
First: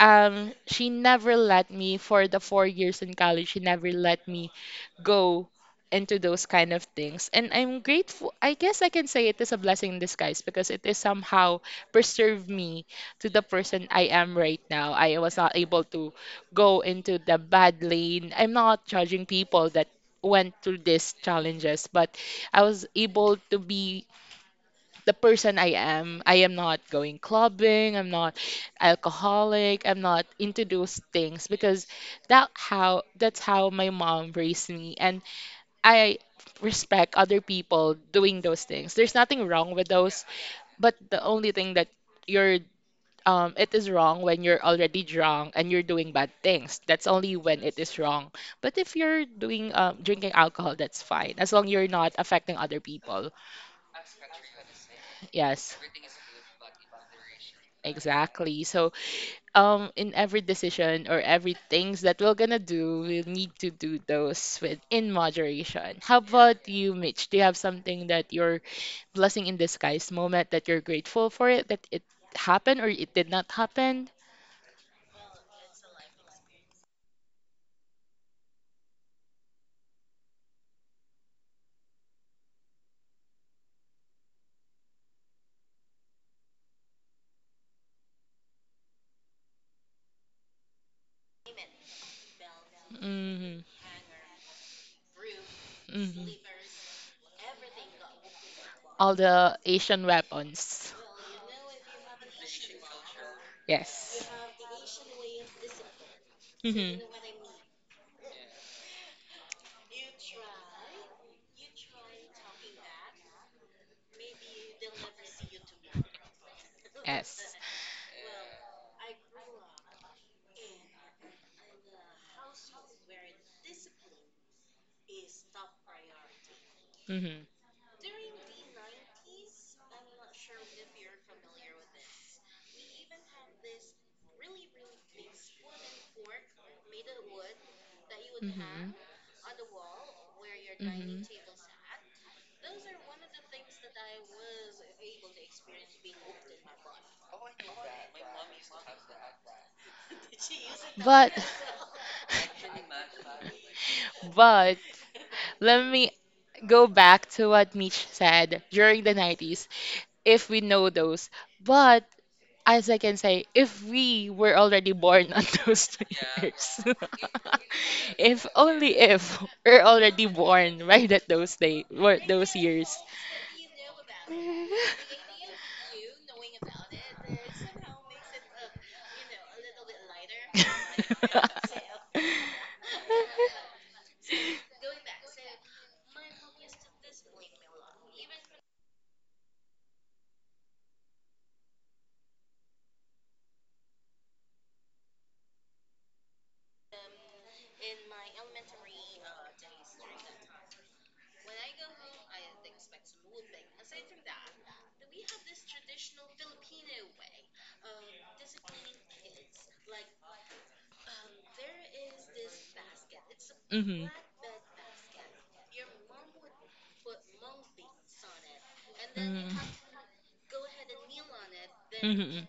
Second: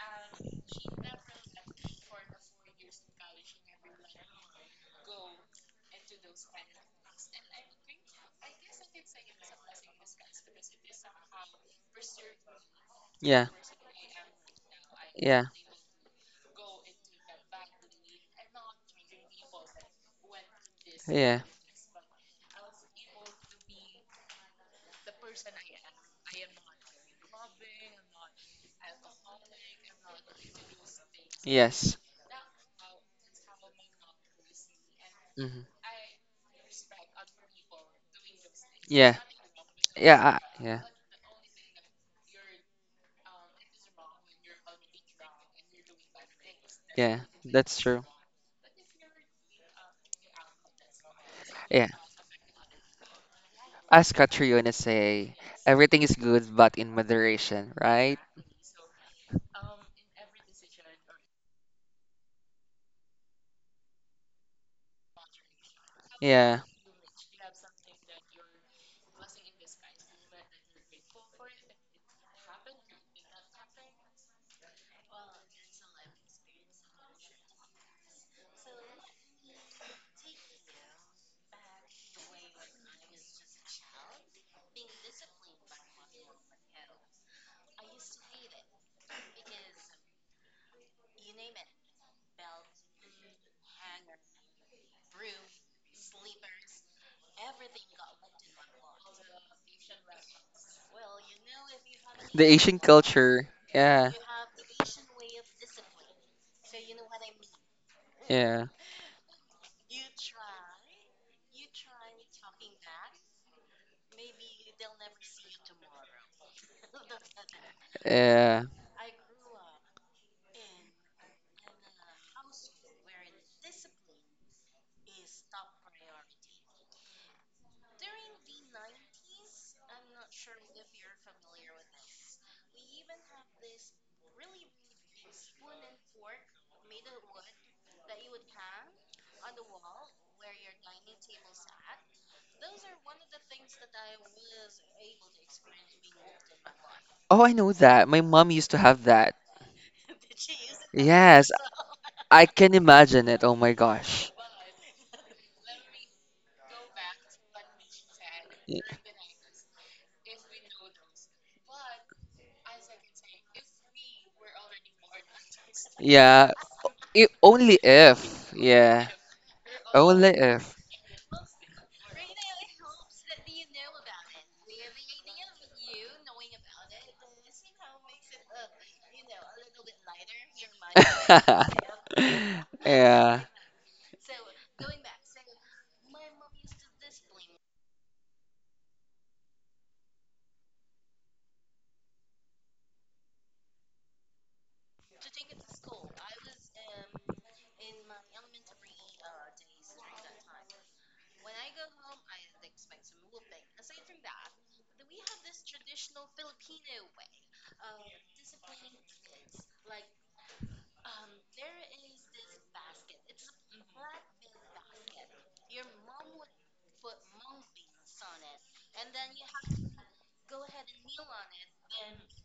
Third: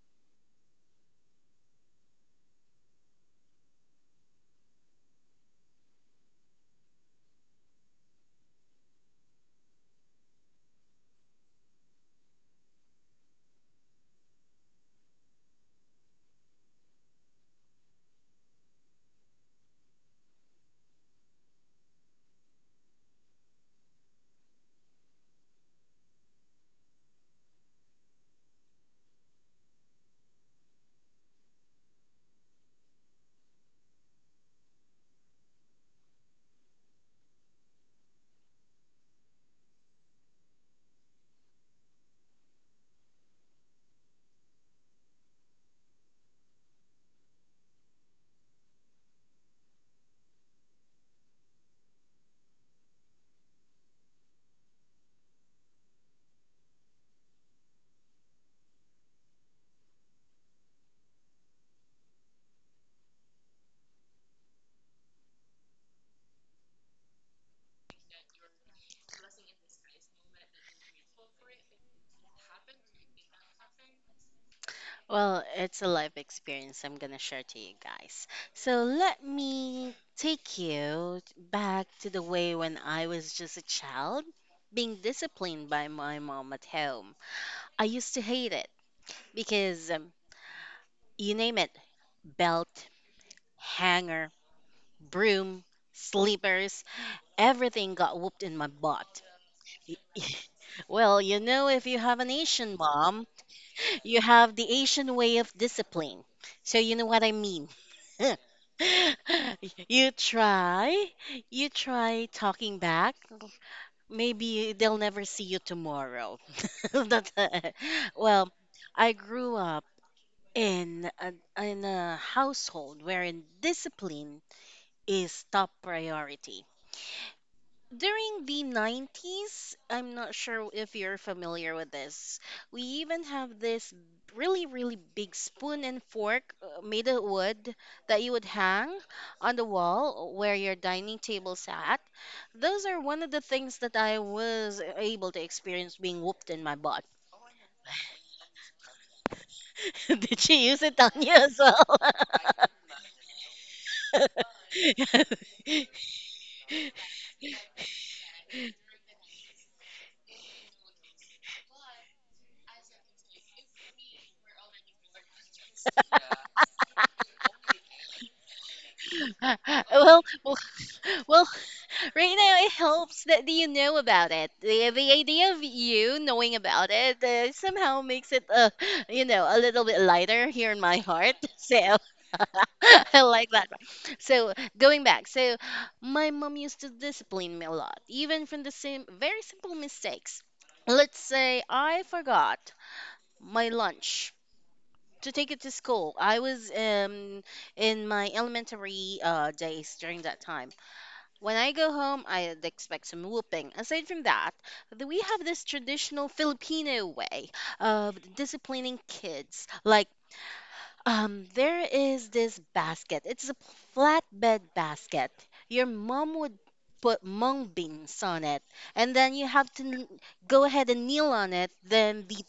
A: she never let me for the 4 years in college. She never let me go into those kind of things, and I'm grateful. I guess I can say it is a blessing in disguise because it is somehow preserved me to the
C: yeah,
A: person I am right now. I was
C: yeah,
A: not able to go into the bad lane. I'm not judging people that went through these
C: yeah,
A: challenges, but I was able to be the person I am. I am not going clubbing, I'm not alcoholic, I'm not into those things because
C: yes.
A: that's how my mom raised me. And
C: Hmm.
A: I respect other people doing those things. There's
C: Yeah,
A: nothing wrong with those,
C: yeah, yeah,
A: but the only thing that you're it is wrong when you're already drunk and you're doing bad things. That's
C: yeah,
A: only when it
C: that's
A: is
C: true.
A: wrong. But if you're doing drinking alcohol, that's fine as long you're
C: Yeah,
A: not affecting other people.
C: as Catriona say,
A: Yes.
C: everything is good but in moderation, right?
A: Exactly. So, in every decision or every things that we're gonna do, we need to do those with in moderation. How
C: Yeah,
A: about you, Mitch? Do you have something that your blessing in disguise moment that you're grateful for it that it happened or it did not happen?
B: Well, it's a life experience I'm gonna share to you guys. So let me take you back to the way when I was just a child, being disciplined by my mom at home. I used to hate it because you name it, belt,
A: Hmm.
B: hanger, broom,
A: Hmm.
B: slippers. Everything got whooped in my
A: All
B: butt.
A: the Asian weapons.
B: Well, you know, if you have an
C: the
B: Asian
C: Asian
B: mom,
C: culture. Yeah,
B: you
A: Yes.
B: have the Asian way of discipline. So you
A: Hmm.
B: know what I mean.
C: yeah,
B: You try, you try talking back. Maybe they'll never see you tomorrow.
A: Yes.
B: That- well,
C: yeah.
B: I grew up in a, in a household wherein discipline is top priority.
A: Hmm.
B: During the 90s, I'm not sure if you're familiar with this. We even have this really, really big spoon and fork made of wood that you would
A: Hmm.
B: hang on the wall where your dining table sat. Those are one of the things that I was able to experience being whooped in my butt.
C: Oh, I know that. My mom used to have that.
B: Did she use it on
A: But
B: you
C: Yes,
B: as well?
C: I can imagine it. Oh my gosh.
A: but let me go back to what Mitch said
C: Y-
A: during the 90s, if we know those. But as I can say, if we were already born on those
C: Yeah,
A: years,
C: only
A: if
C: if,
A: only
C: yeah,
A: if we're
B: well,
A: already
C: only
B: well,
C: if.
A: born right at
B: well,
A: those day, were
B: Right
A: those
B: now, it
A: years.
B: helps that you know about it. The idea of you knowing about it somehow makes it, you know, a little bit lighter here in my heart. So I
C: Yeah.
B: like that. So going back, so my mom used to discipline me a lot, even from the same very simple mistakes. Let's say I forgot my lunch to take it to school. I was in my elementary days during that time. When I go home, I'd expect some whooping. Aside from that, we have this traditional Filipino way of disciplining kids. Like, there is this basket. It's a
A: Hmm.
B: flatbed basket. Your mom would put mung beans on it, and then you
A: Mm.
B: have to go ahead and kneel on it. Then the
A: Mhm.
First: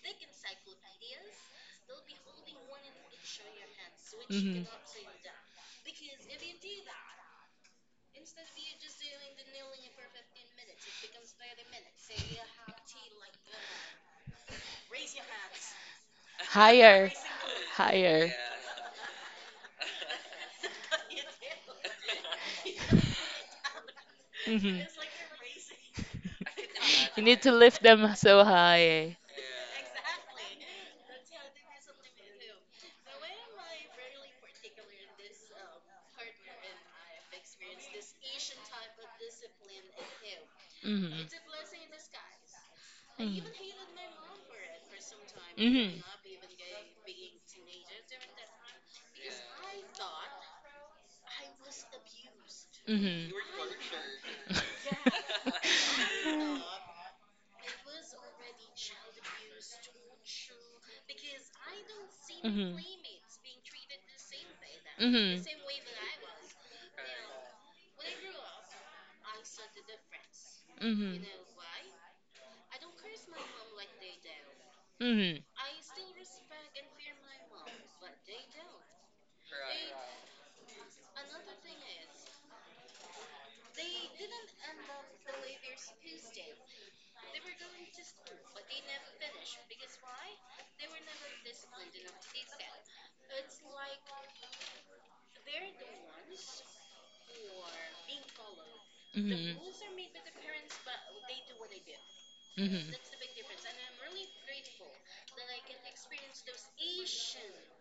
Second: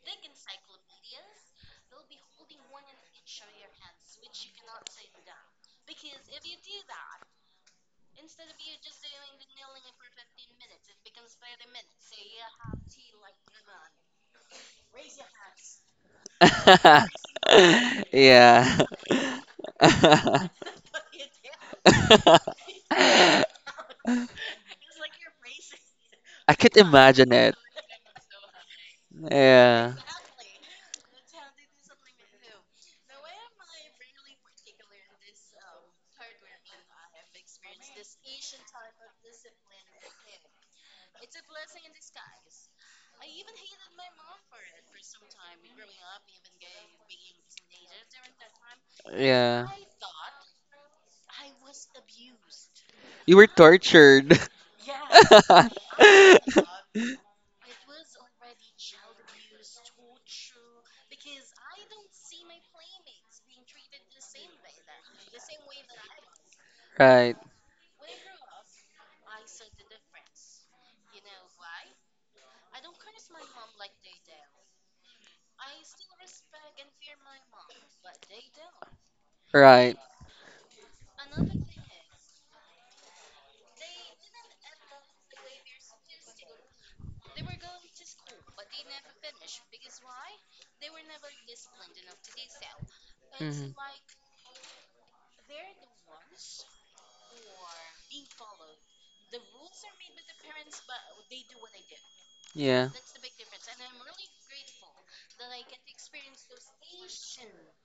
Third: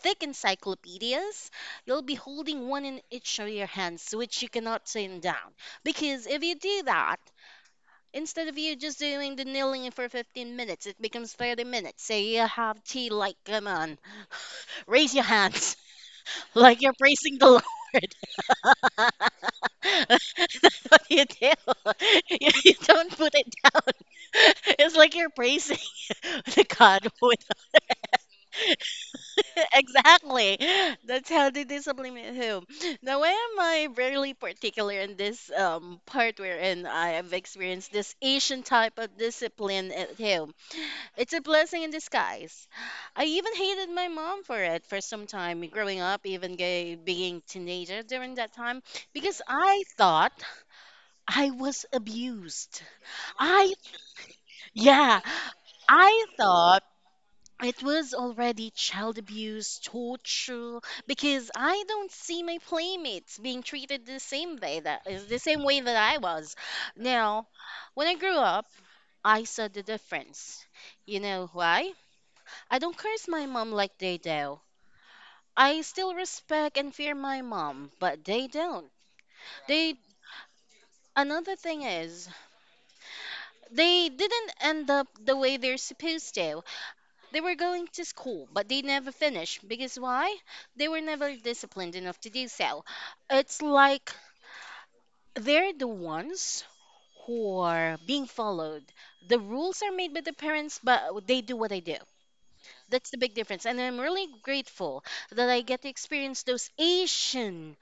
B: thick encyclopedias, you'll be holding one in each of your hands, which you
A: Mhm.
B: cannot turn down. Because if you do that, instead of you just doing the kneeling for 15 minutes, it becomes 30 minutes. Say you have tea, like, come on, raise your hands, like you're
A: Higher,
B: praising the Lord.
A: higher.
C: Yeah.
B: That's what you do. You don't put it down.
A: Hmm.
B: It's like you're praising
C: I
B: the
C: could
B: God.
A: You
C: imagine
A: need
B: With-
A: to
C: it.
A: lift them so high.
C: Yeah.
B: exactly. That's how they discipline who. Now, why am I really particular in this part wherein I have experienced this Asian type of discipline at home?
A: Hmm.
B: It's a blessing in disguise. I
A: Hmm.
B: even hated my mom for it for some time growing up, even gay, being teenager during that time, because
C: Yeah.
B: I thought I was abused.
A: Hmm.
C: You were
A: Hmm.
B: I
C: tortured.
B: yeah, I thought it was already child abuse, torture, because I don't see my
A: Hmm.
B: playmates being treated the same way that
A: Mhm.
B: is the
A: Mhm.
B: same way that I was.
C: Right.
B: Now, when I grew up, I saw the difference. You
A: Mhm.
B: know why? I don't curse my mom like they do.
A: Mhm.
B: I still respect and fear my mom, but they don't.
C: Right.
B: They another thing is they didn't end up the way they're supposed to. They were going to school, but they never finished because why? They were never disciplined enough to do so. It's
C: Mhm.
B: like they're the ones who are being followed.
A: Mhm.
B: The
A: Mhm.
B: rules are made by the parents, but they do what they do.
C: Yeah.
B: That's the big difference. And I'm really grateful that I get to experience those Asian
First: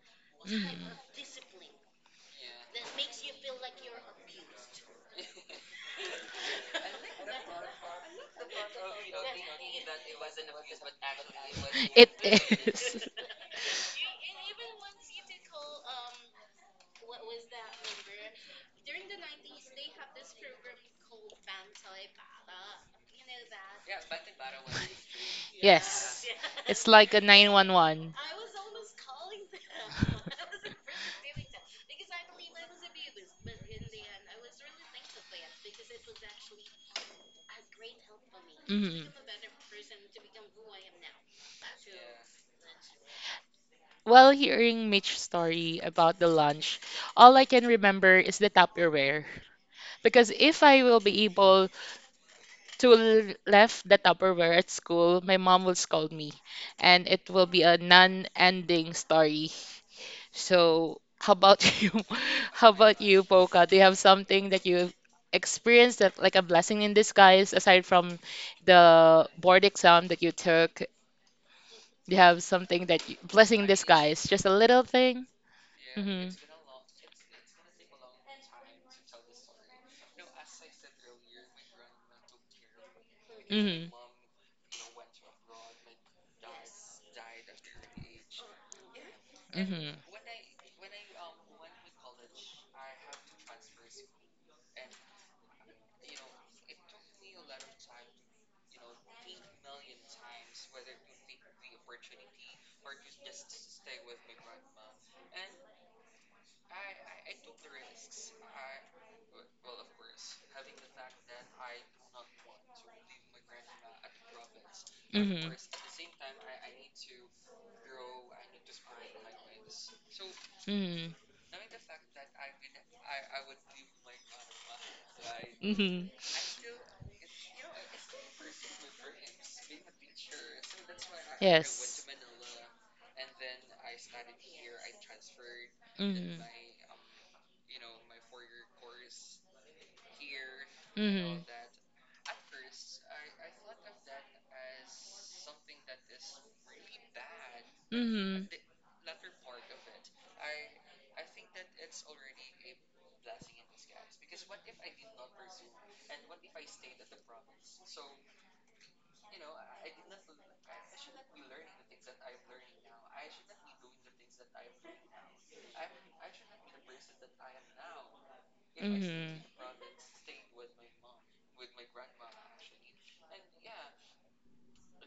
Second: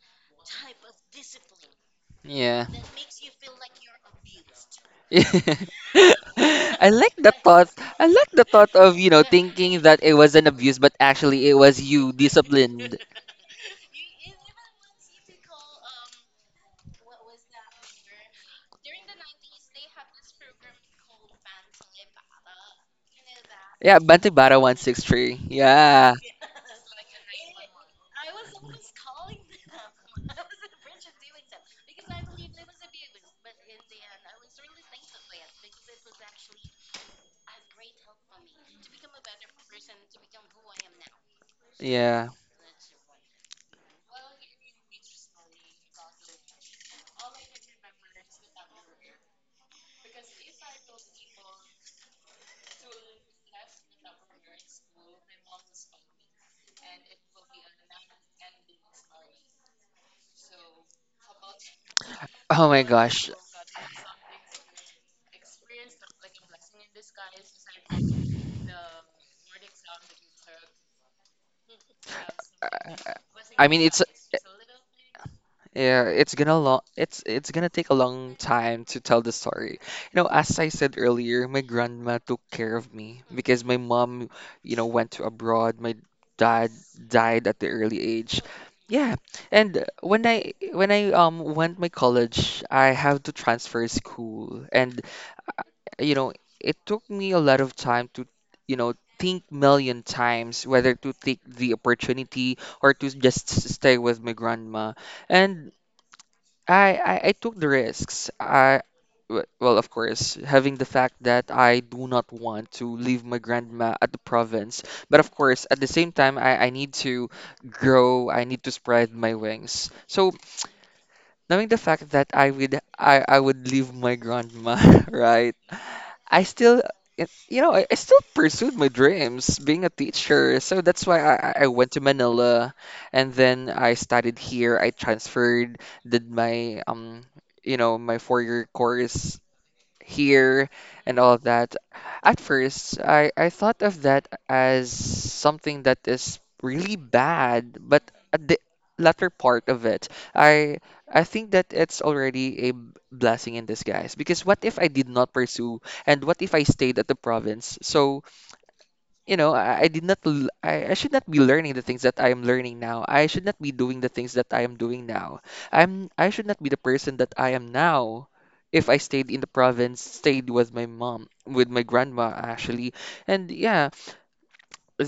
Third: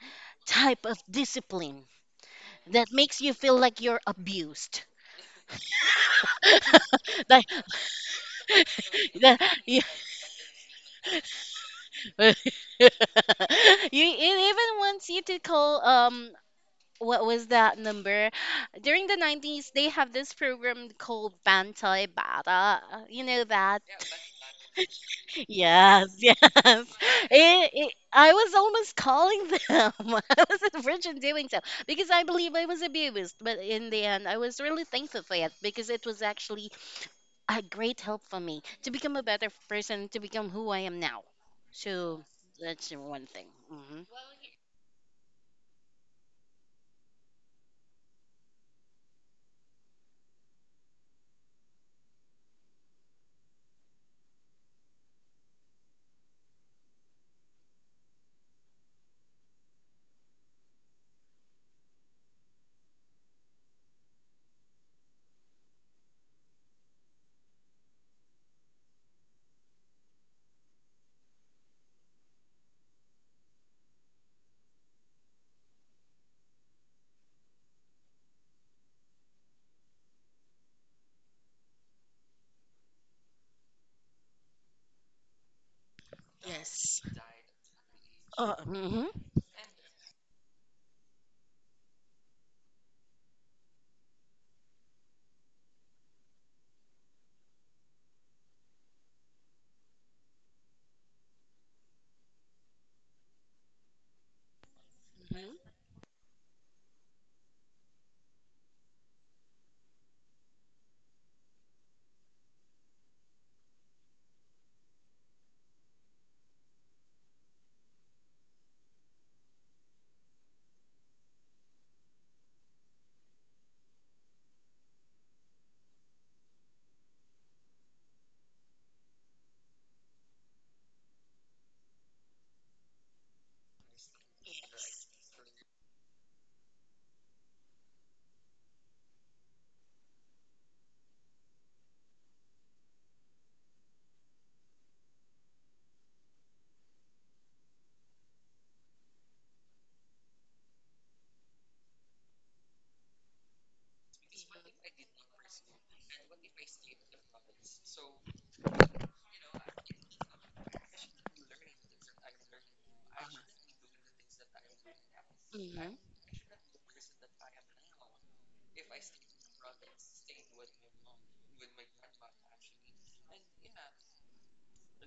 B: type of discipline
C: Yeah.
B: that makes you feel like you're abused.
C: I like the
B: Like,
C: thought. I like the thought of, you know,
B: that- you,
C: thinking that it was an abuse, but actually it was
A: It
C: you
B: you
C: disciplined.
A: is.
B: it even wants you to call what was that number? During the 90s, they have this program called Bantay Bata. You know that?
C: Yeah, Bantibara 163.
B: Yes,
C: Yeah.
A: Yes.
B: yes.
A: It's like a
B: It,
A: 911.
B: I was almost calling them. I was a virgin doing so because I believe I was abused. But in the end, I was really thankful for it because it was actually a great help for me to
A: Mhm.
B: become a better person, to become who I am now. So
C: Yeah.
B: that's the one thing. Hmm.
A: Well, hearing Mitch's story about the lunch, all I can remember is the Tupperware. Because if I will be able to left the Tupperware at school, my mom will scold me, and it will be a non-ending story. So, how about you?
C: Oh
A: How
C: my
A: about you,
C: gosh.
A: Poca? Do you have something that you experienced, that like a blessing in disguise, aside from the board exam that you took, you have something that, you, blessing
C: I
A: in
C: mean, it's,
A: disguise, just a little thing. Hmm.
C: yeah,
A: Hmm.
C: it's gonna take a long time to tell the story. You know, as I said earlier, my grandma took care of me because my mom, you know, went to abroad. My dad
B: Yes.
C: died at the early age.
B: Oh. Hmm.
C: Yeah,
B: Hmm.
C: and
A: Hmm.
C: when I went my college, I have to transfer school, and you know, it took me a lot of time to, you know, think million times whether to take the opportunity or to just stay with my grandma.
B: Hmm. Hmm.
C: And I took the risks. Well, of course, having the fact that I do not want to leave my grandma at the province, but of
A: Hmm.
C: course, at the same time, I need to grow. I need to spread my wings. So
A: Hmm.
C: knowing the fact that I would leave my grandma, right?
A: Hmm.
C: I still, you know, I still pursued my dreams, being a teacher. So that's why I went to
A: Yes.
C: Manila, and then I studied here. I transferred, did
A: Hmm.
C: my you know, my four-year course here and
A: Hmm.
C: all that. At first, I thought of that as something that is really bad, but at
A: Hmm.
C: the latter part of it, I I think that it's already a blessing in disguise. Because what if I did not pursue, and what if I stayed at the province? So you know, I did not, I should not be learning the things that I am learning now. I should not be doing the things that I am doing now. I should not be the person that I am now if I stayed
A: Hmm.
C: in the province, stayed with my mom, with my grandma actually. And yeah,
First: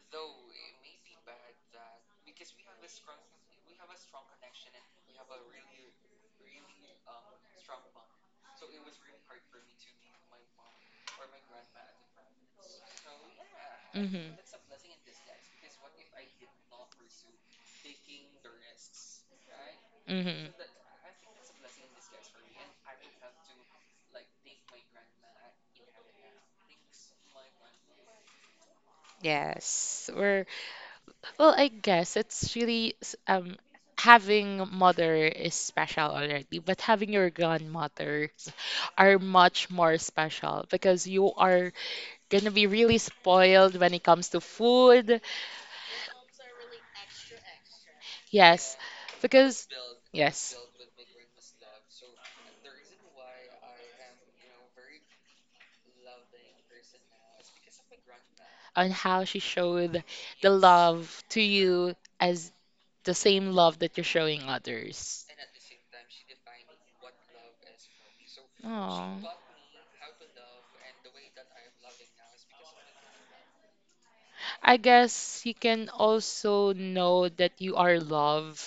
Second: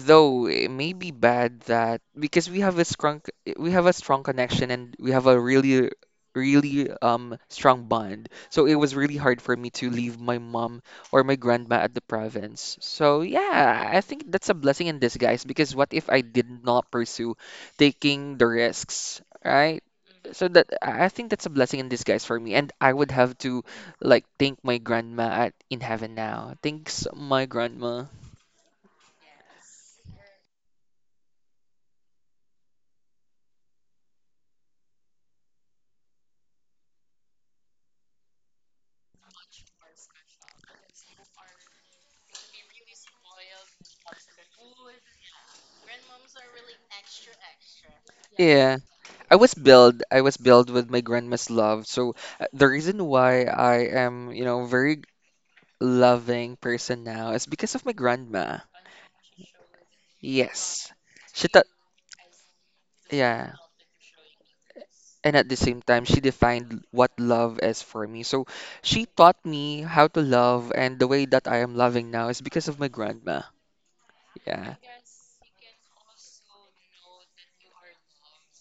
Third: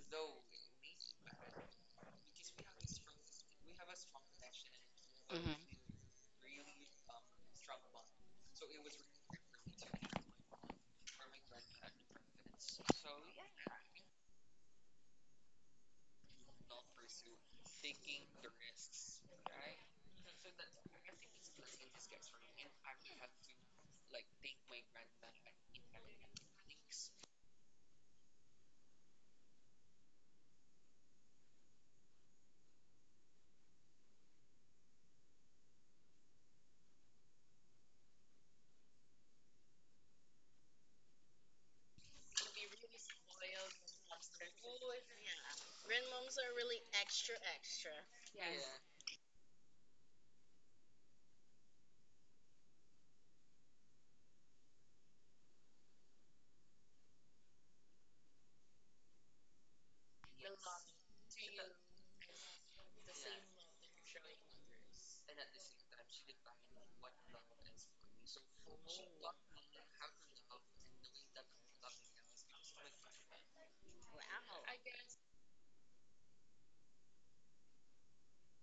C: though it may be bad that because we have a strong connection and we have a really really strong bond. So it was really hard for me to leave my mom or my grandma at the province. So yeah, I think
A: Mm-hmm.
C: that's a blessing in disguise because what if I did not pursue taking the risks, right?
A: Mm-hmm.
C: So that I think that's a blessing in disguise for me, and I would have to like thank my grandma at in heaven now. Thanks my grandma.
A: Yes, we're well. I guess it's really having a mother is special already, but having your grandmothers are much more special because you are gonna be really spoiled when it comes to food.
B: Grandmoms are really extra, extra.
A: Yes,
C: Yeah.
A: because
C: I was
A: yes,
C: built with my grandma's love. So the reason why I am, you know, very loving person now is because of my grandma.
A: on how she showed the
C: Yes.
A: love to
C: She taught,
A: you, as the same
C: yeah.
A: love that you're showing others.
C: And at the same time, she defined what love is for me. So she
A: Oh.
C: taught me how to love, and the way that I am loving now is because of my grandma.
A: I
C: Yeah.
B: Wow.
A: guess you can also know that you are loved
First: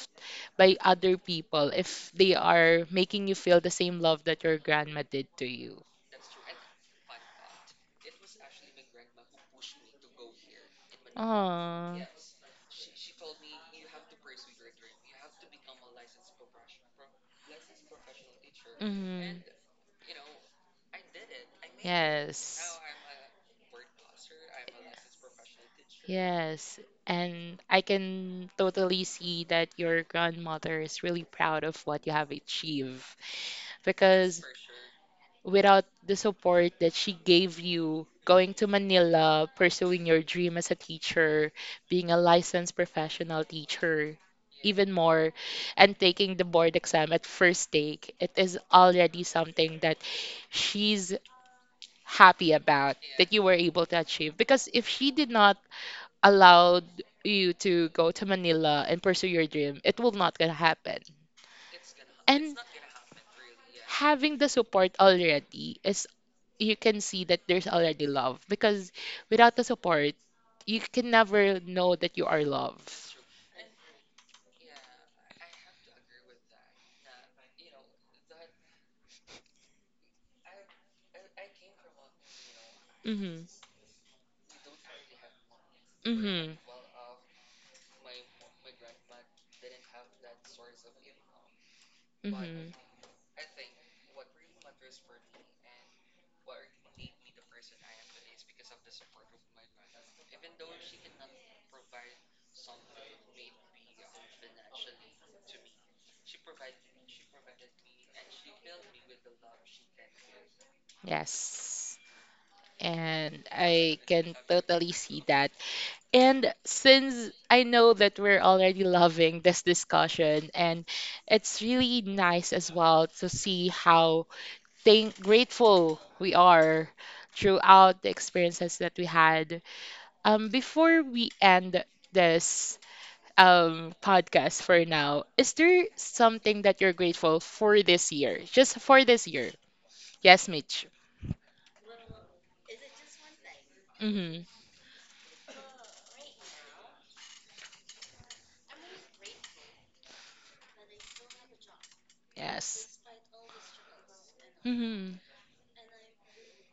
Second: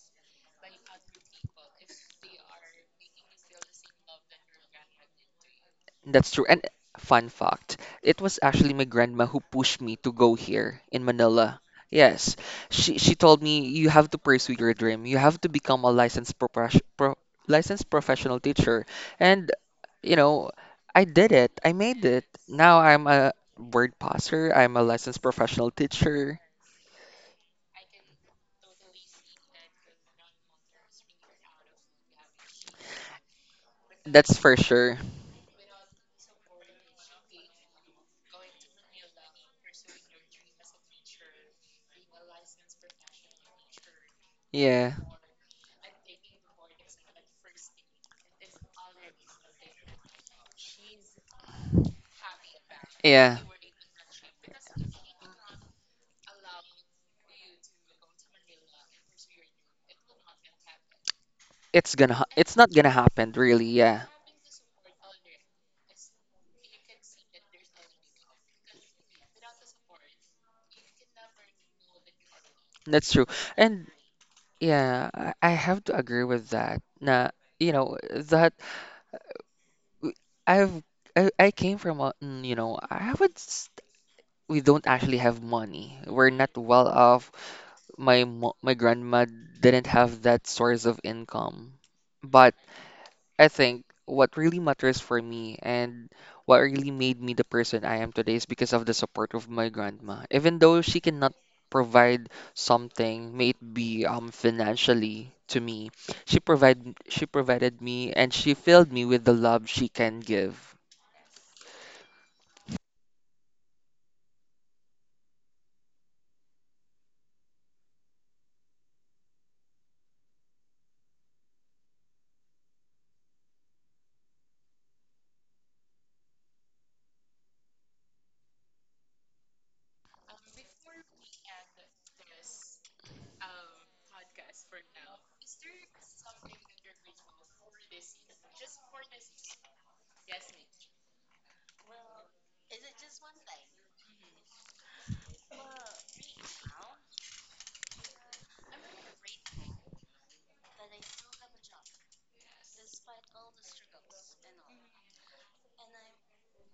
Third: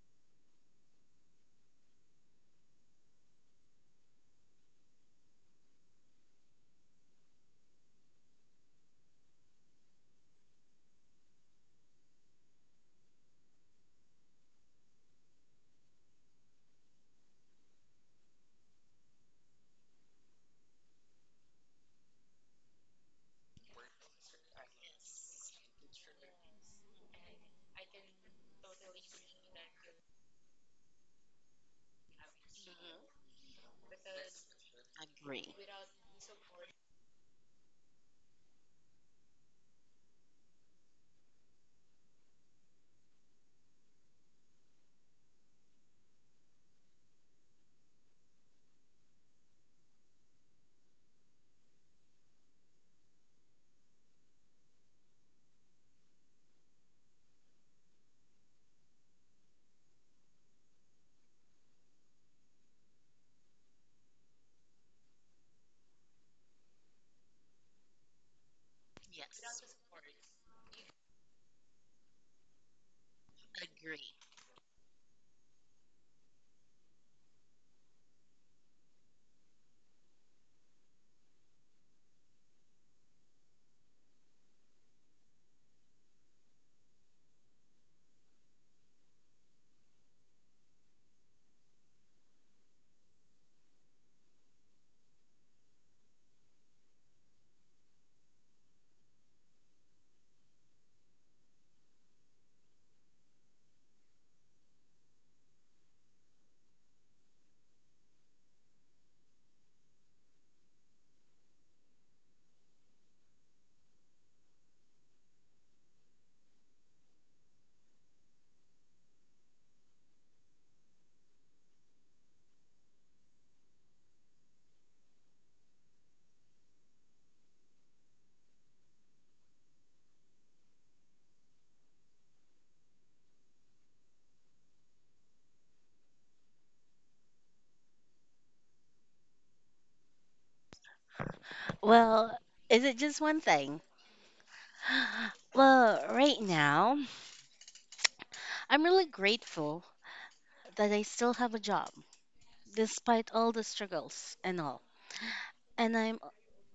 A: by other people if they are making you feel the same love that your grandma did to you.
C: That's true. And fun fact, it was actually my grandma who pushed me to go here in Manila.
A: Oh.
C: Yes, she told me you have to pursue your dream. You have to become a licensed professional teacher.
A: Mhm.
C: And you know, I did it. I made it.
A: Yes.
C: Now I'm a
A: Now a
C: word passer. I'm a licensed professional teacher.
A: yes. And I can totally see that your grandmother is really proud of what you have achieved.
B: Hmm.
A: Yes,
C: That's
A: because
C: for sure.
B: Agree.
A: without the support that she gave you going to Manila, pursuing your dream as a teacher, being a licensed professional teacher, yeah, even
C: Yeah.
A: yeah, more, and taking the board exam at first take, it is already something that she's happy about, that
C: Yeah.
A: you were able to achieve, because if she did not allow you to go to Manila and pursue your dream, it will not gonna happen. And
C: It's not gonna happen really. Yeah.
A: having the support already, is you can see that there's already love because without
B: Yes.
A: the support, you can never know that you are loved.
C: That's true. And
B: Agree.
C: yeah, I have to agree with that. Now, you know, that w- I've I came from a, mm, you know, I haven't
A: Mhm.
C: s- we don't actually have money. We're not
A: Mhm.
C: well off. My grandma didn't have that source of income. But
A: Mhm.
C: I think what really matters for me and what really made me the person I am today is because of the support of my grandma. Even though she cannot provide something, may it be financially to me, she provide she provided me and she filled me with the love she can give.
A: Yes. And I can totally see that. And since I know that we're already loving this discussion, and it's really nice as well to see how thank grateful we are throughout the experiences that we had. Before we end this podcast for now, is there something that you're grateful for this year? Just for this year? Yes, Mitch.
B: Well, is it just one thing?
A: Mm-hmm.
B: Well, right now, I'm really grateful that I still have a job,
A: Yes.
B: despite all the struggles and all.
A: Mm-hmm.
B: And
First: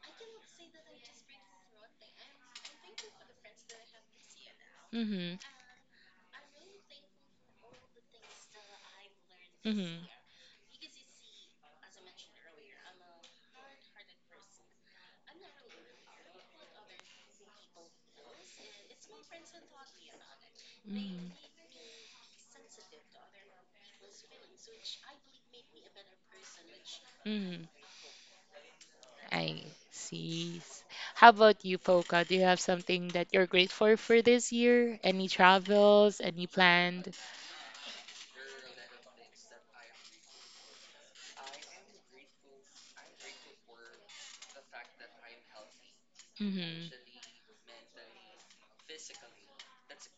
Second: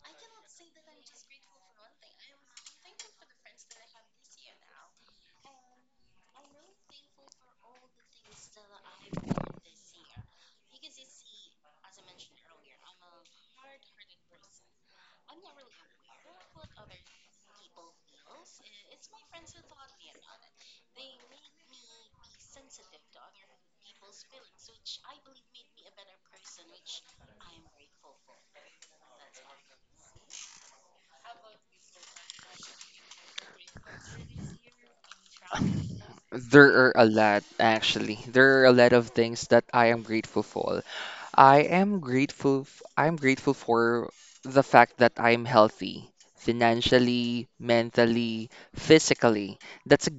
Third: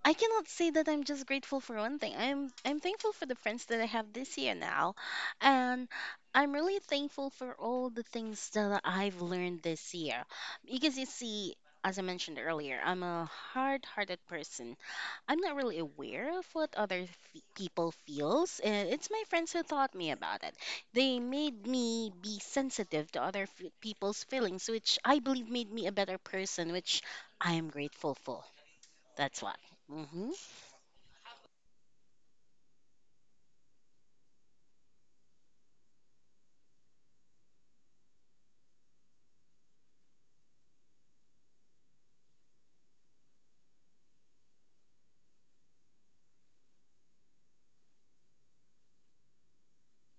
B: I cannot say that I'm just grateful for one thing. I'm thankful for the friends that I have this year now,
A: Mm-hmm.
B: and I'm really thankful for all the things that I've learned this
A: Mm-hmm.
B: year. Because you see, as I mentioned earlier, I'm a hard-hearted person. I'm not really aware of what other f- people feels, and it's my friends who taught me about it. They
A: Mm-hmm.
B: made me be sensitive to other f- people's feelings, which I believe made me a better person, which I
A: Mm-hmm.
B: am grateful for. That's what.
A: I
B: Mhm.
A: see. How about you, Foka? Do you have something that you're grateful for this year? Any travels? Any
C: There are a
A: planned?
C: lot, actually. There are a lot of things that I am grateful for. I am grateful. I'm grateful for the fact that I'm healthy
A: Mm-hmm.
C: financially, mentally, physically. That's a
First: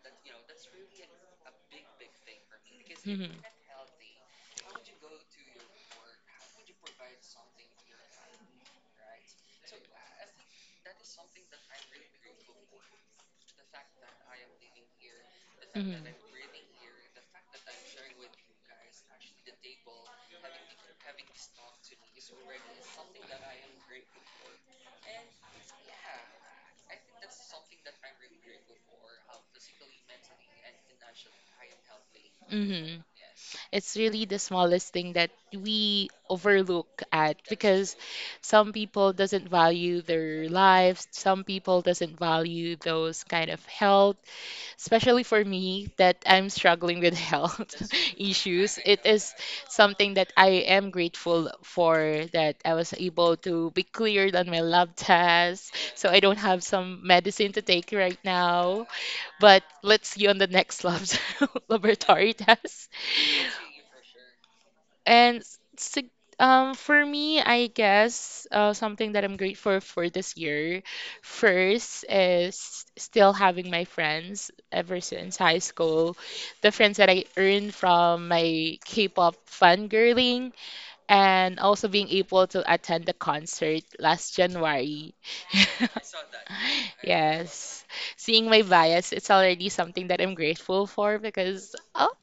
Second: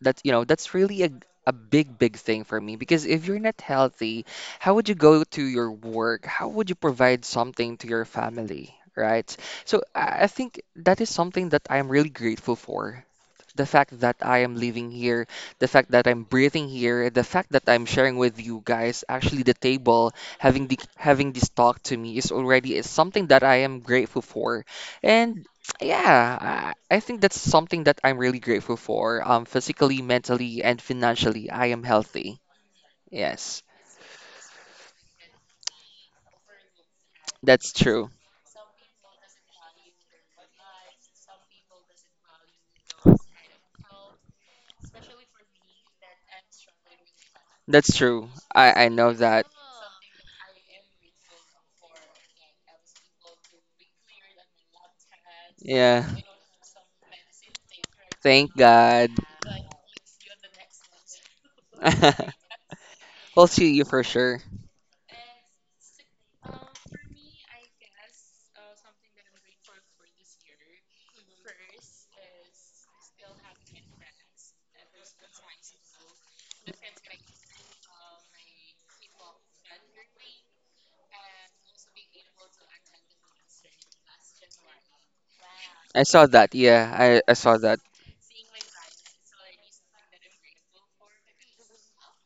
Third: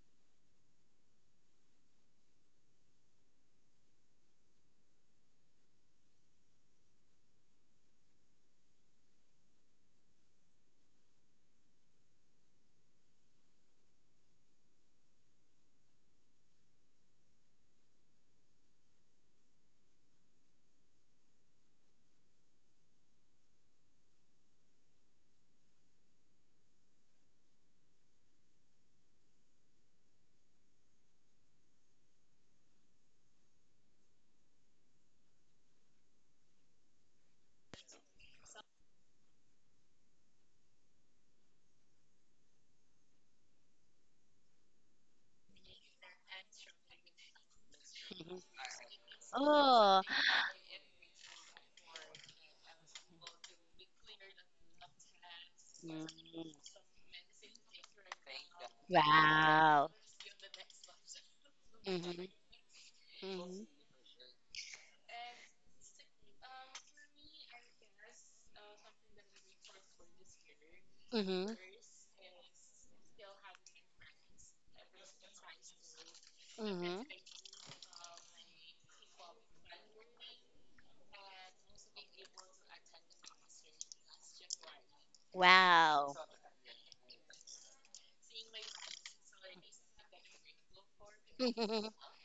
C: that's that's really a big, big thing for me, because if
A: Mm-hmm.
C: you're not healthy, how would you go to your work? How would you provide something to your family, right? So I think that is something that I'm really grateful for, the fact that I am living here, the fact that
A: Mm-hmm.
C: I'm breathing here, the fact that I'm sharing with you guys, actually the table, having this talk to me is already, is something that I am grateful for. And yeah, I think that's something that I'm really grateful for. Physically, mentally, and financially, I am healthy.
A: Hmm.
C: Yes,
A: It's really the smallest thing that we overlook at
C: that's
A: because
C: true.
A: some people doesn't value their lives, some people doesn't value those kind of health, especially for me that I'm struggling with health
C: That's true.
A: issues.
C: I
A: It
C: know
A: is
C: that.
B: Oh.
A: something that I am grateful for, that I was able to be cleared on my lab test.
C: Yeah,
A: So I don't
B: Mm.
A: have some medicine to take right
C: thank
A: now.
C: God.
A: But
B: Wow.
A: let's see on the next lab
B: Mhm.
A: laboratory test.
C: We'll
B: Mhm.
C: see you for sure.
A: And for me, I guess something that I'm grateful for this year
B: Mhm.
A: first is still having my friends ever since high school. The friends
B: Mhm.
A: that I earned from my K-pop fangirling, and also being able to attend the concert last January.
C: I
B: Wow.
C: saw that. Yeah, I saw that.
A: Yes. Seeing my bias, it's already something that I'm grateful for because, oh,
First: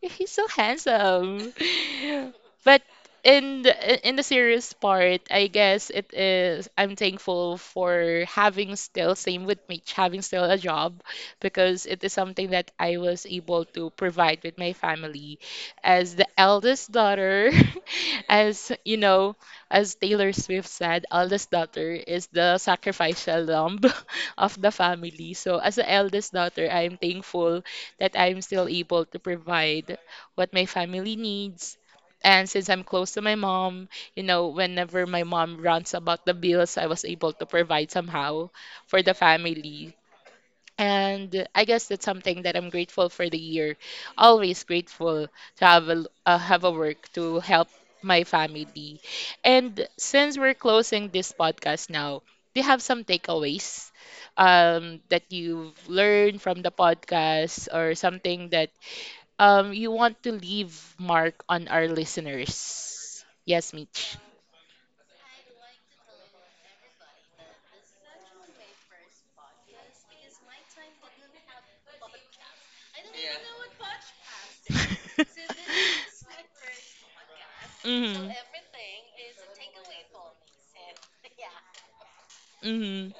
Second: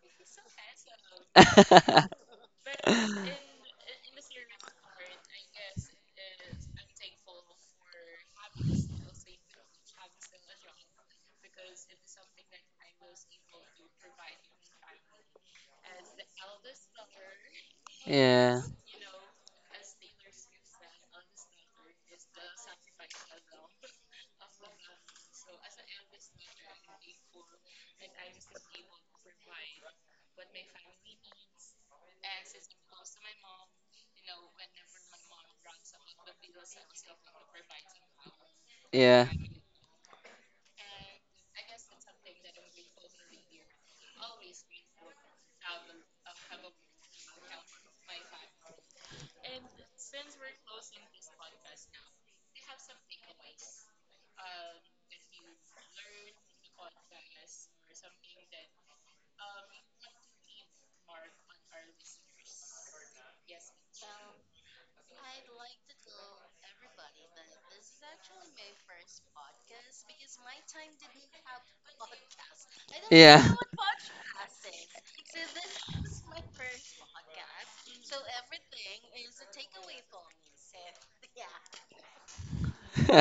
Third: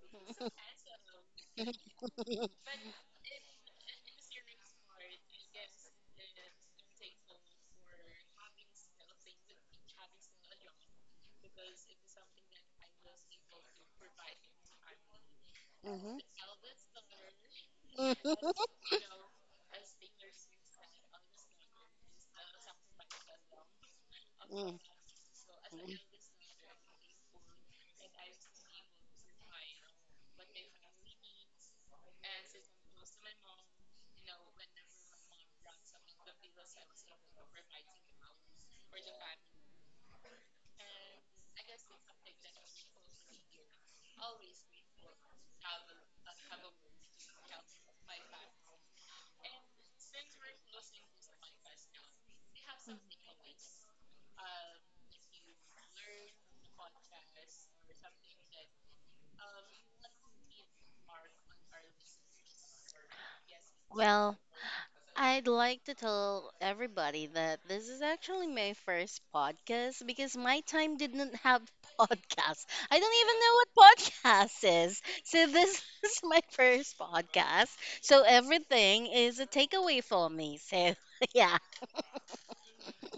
A: he's so handsome. But in the serious part, I guess it is I'm thankful for having still same with Mitch, having still a job because it is something that I was able to provide with my family as
B: Mhm.
A: the eldest daughter,
C: Yeah,
A: as you know, as Taylor Swift said, eldest daughter is the sacrificial lamb of the
B: Mhm.
A: family. So as the eldest daughter, I'm thankful that I'm still able to provide what my family needs. And since I'm close to my mom, whenever my mom runs about the bills, I was able to provide somehow for the
C: yeah,
A: family. And I guess that's something that I'm grateful for the year. Always grateful to have a work to help my family. And since we're closing this podcast now, do you have some takeaways that you've learned from the podcast, or something that you want to leave mark on our listeners? Yes, Mitch.
B: Well, I'd like to tell everybody that this is actually my first podcast because my time didn't have podcasts. I don't even
C: yeah.
B: know what podcast is. So this is my first podcast. So
A: Hmm.
B: everything is a takeaway for me. So yeah.
A: Hmm.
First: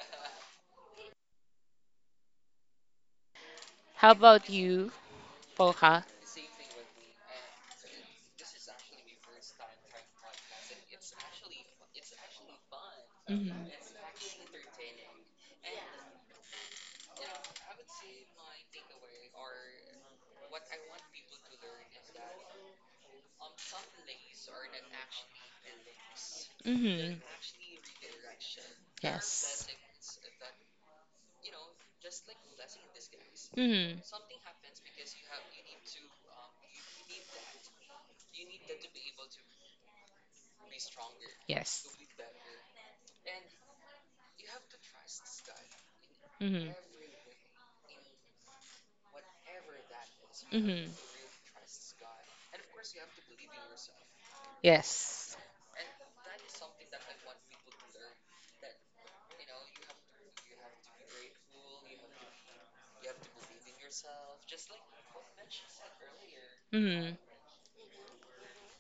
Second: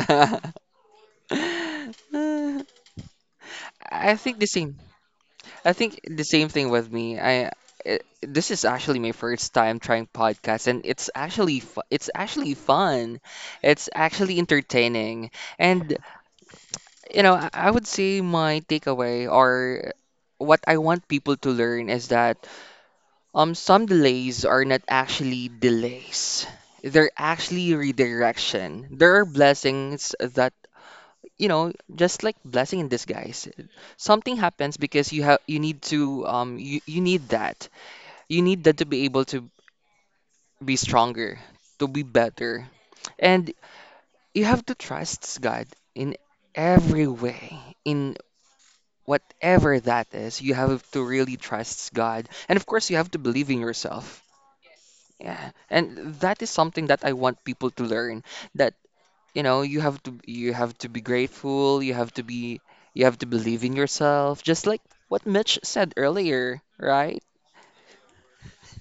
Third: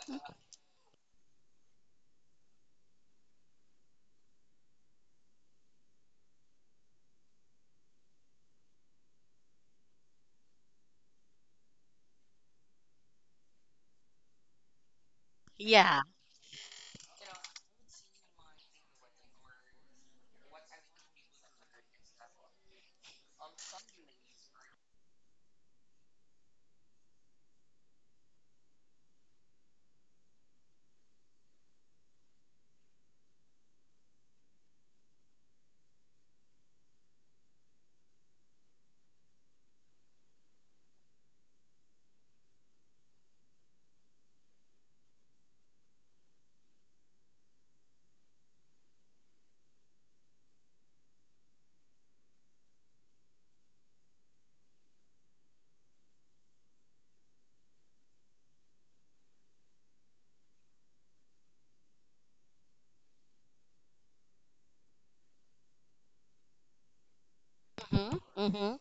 A: How
C: I think the
A: about
C: same.
A: you,
C: I think
A: Polka?
C: the same thing with me. I, this is actually my first time trying podcasts, and it's actually it's actually fun.
A: Hmm.
C: It's actually entertaining, and
B: Yeah.
C: I would say my takeaway, or what I want people to learn, is that some delays are not actually delays. They're
A: Hmm.
C: actually redirection. There are
A: Yes.
C: blessings that, just like blessing in disguise.
A: Hmm.
C: Something happens because you need to you need that. You need that to be able to be stronger,
A: Yes.
C: to be better. And you have to trust God in
A: Mhm.
C: every way, in whatever that is, you have
A: Mhm.
C: to really trust God. And of course, you have to believe in yourself.
A: Yes.
C: Yeah. And that is something that I want people to learn, that, you have to be grateful, you have to believe in yourself, just like what Mitch said earlier,
A: Mhm.
C: right?
B: Mhm. Mhm.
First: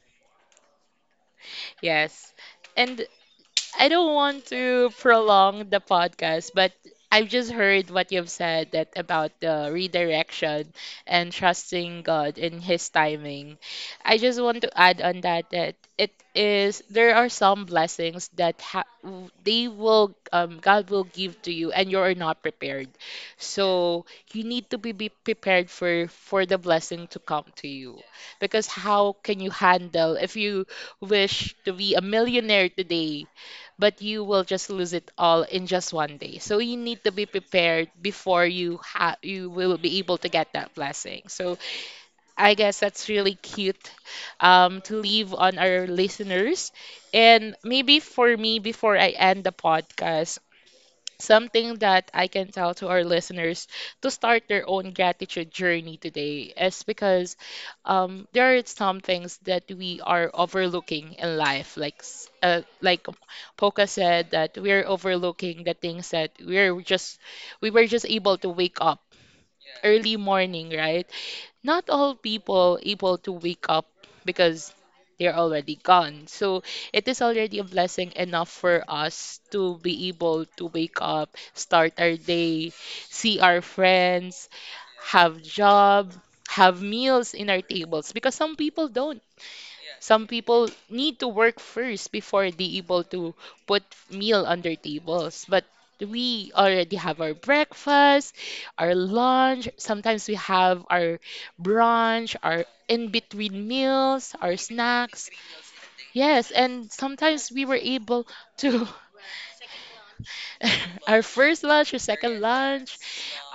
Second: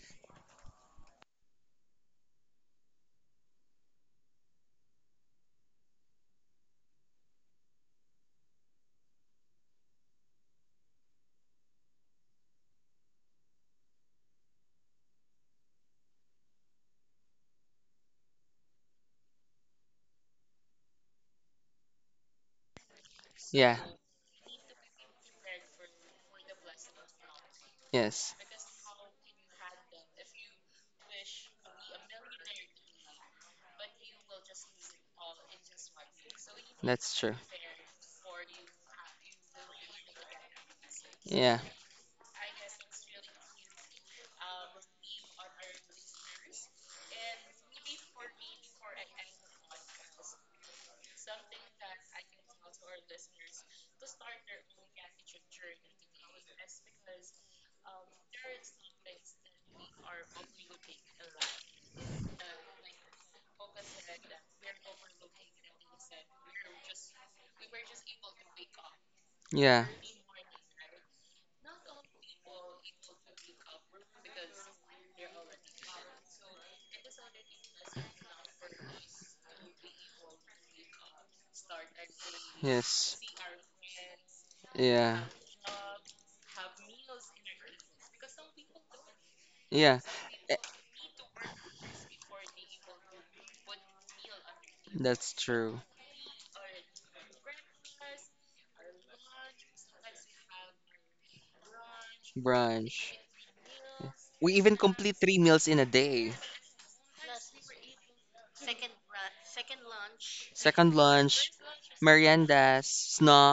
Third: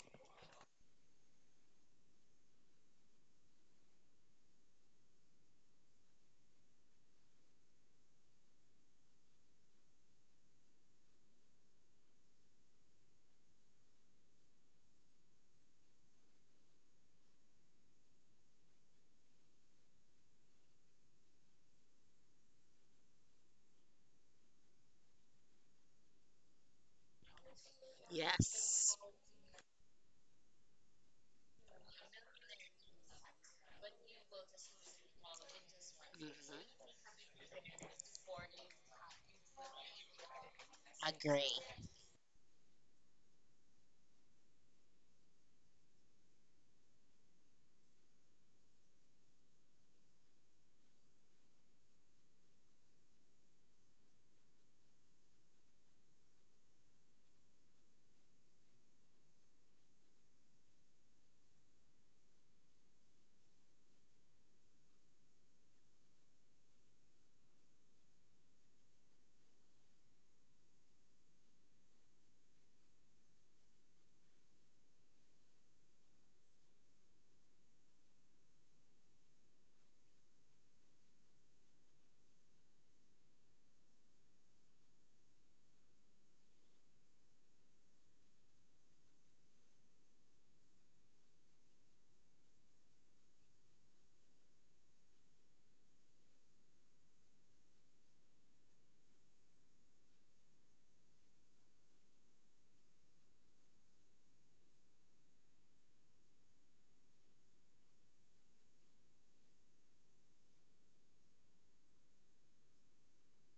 A: Yes. And I don't want to prolong the podcast, but I've just heard what you've said that about the redirection and trusting God in His timing. I just want to add on that that it is there are some blessings that they will God will give to you, and you're not prepared.
C: Yeah.
A: So you need to be prepared for the blessing to come to you,
C: Yes.
A: because
B: Yes.
A: how can you handle if you wish to be a millionaire today but you will just lose it all in just one
B: Mhm.
A: day. So you need to
C: That's
A: be
C: true.
A: prepared before you will be able to get that blessing. So
B: Agree.
C: Yeah.
A: I guess that's really cute to leave on our listeners. And maybe for me, before I end the podcast, something that I can tell to our listeners to start their own gratitude journey today is because there are some things that we are overlooking in life. Like like Poca said, that we're overlooking the things that we were just able to wake up
C: Yeah.
A: early morning, right? Not all people able to wake up because they're already gone. So it is already a blessing enough for us to be able to wake up, start our day,
C: Yes.
A: see our friends,
C: Yeah.
A: have job, have meals in our tables because some people don't.
C: Yeah.
A: Some
C: Eh,
A: people need to work first before they able to put meal on their
C: that's
A: tables. But
C: true.
A: we already have our breakfast, our lunch, sometimes we have our brunch, our
C: Brunch.
A: in-between meals,
C: We
A: our
C: even complete
A: snacks.
C: three meals in a day.
A: Yes, and sometimes we were able to
C: Second
A: our
C: lunch,
A: first lunch, our second
C: meriendas,
A: lunch,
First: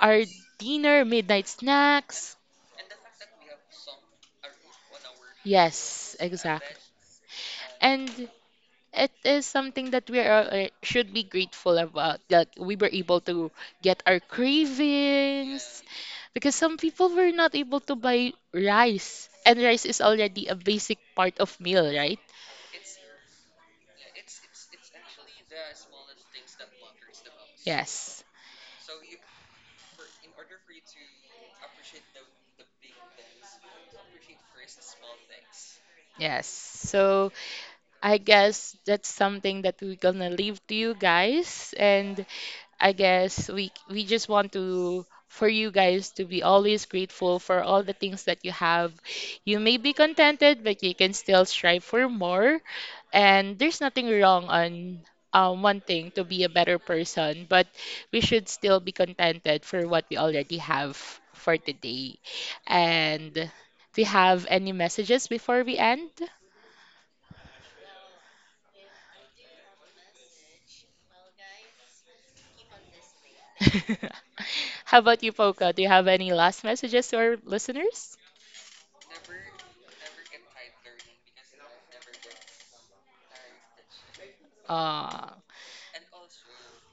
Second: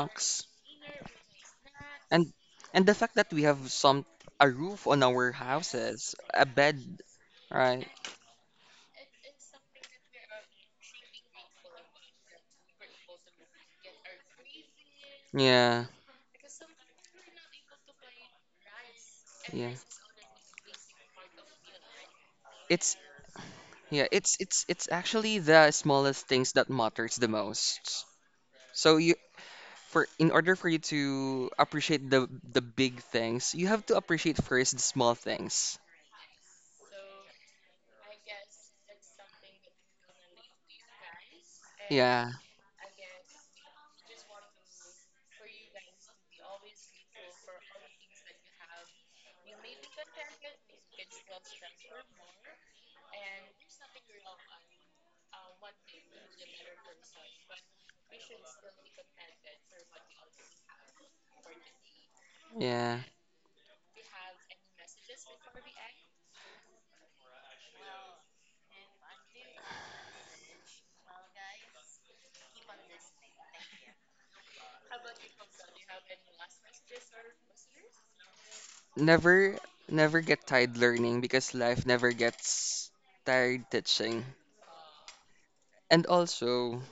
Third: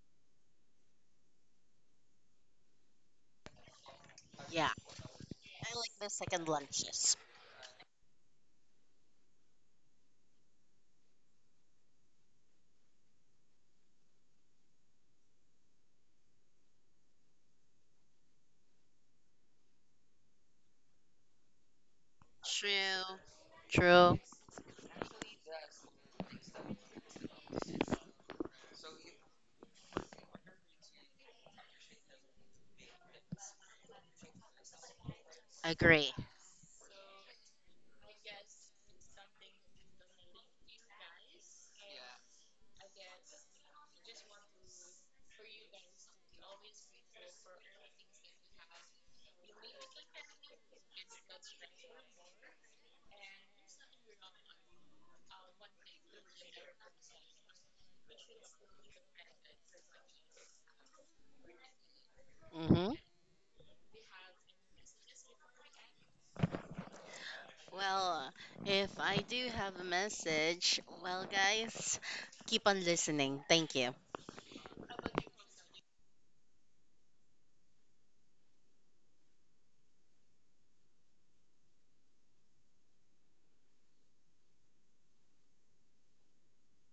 A: our dinner, midnight
C: and
A: snacks.
C: and the fact that we have some, a
B: Yeah.
C: roof on our
B: I like the
C: houses,
A: Yes,
C: a
B: second
A: exactly.
C: bed,
B: lunches.
C: right?
A: And. It is something that should be grateful about, that we were able to get our cravings
C: Yeah,
A: because some people were not able to buy rice, and
C: yeah.
A: rice is already a basic part of meal, right?
C: It's
B: True.
C: yeah,
B: True.
C: it's it's actually the smallest things that matters the most.
A: Yes.
C: So you, for in order for you to appreciate the big things, you have to appreciate first the small things.
B: Agree.
A: Yes, so I guess that's something that we're gonna leave to you guys. And
C: Yeah,
A: I guess we just want to, for you guys to be always grateful for all the things that you have. You may be contented, but you can still strive for more. And there's nothing wrong on wanting to be a better person, but we should still be contented for what we already have for today.
B: Mhm.
C: yeah.
A: And do you have any messages before we end?
B: Well, if I do have a message, well, guys, keep on listening. Thank you.
A: How about you, Poca? Do you have any last messages to our listeners?
C: Never, never get tired learning, because life never gets tired teaching.
A: Uh
C: And also,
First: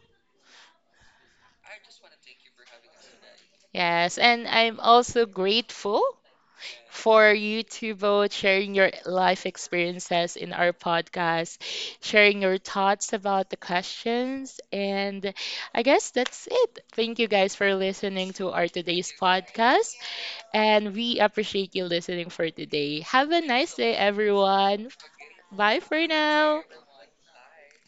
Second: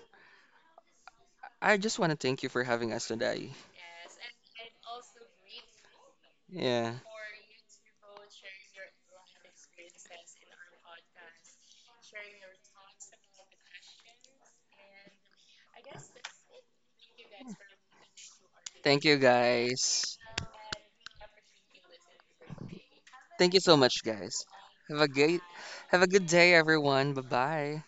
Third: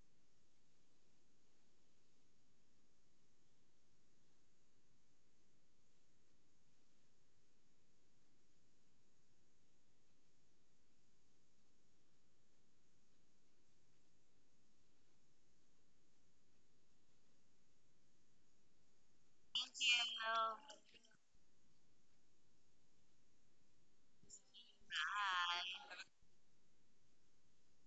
C: I just want to thank you for having us today.
A: Yes, and I'm also grateful
C: Yeah.
A: for you two both sharing your life experiences in our podcast, sharing your thoughts about the questions. And I guess that's it. Thank you guys for listening to our
C: Thank
A: today's
C: you
A: podcast.
C: guys.
A: And we appreciate you listening for today. Have a
C: Thank you
A: nice
C: so
A: day,
C: much guys.
A: everyone.
C: Have a great
A: Bye
C: have a
A: for
C: good day
A: now.
C: everyone. Bye-bye.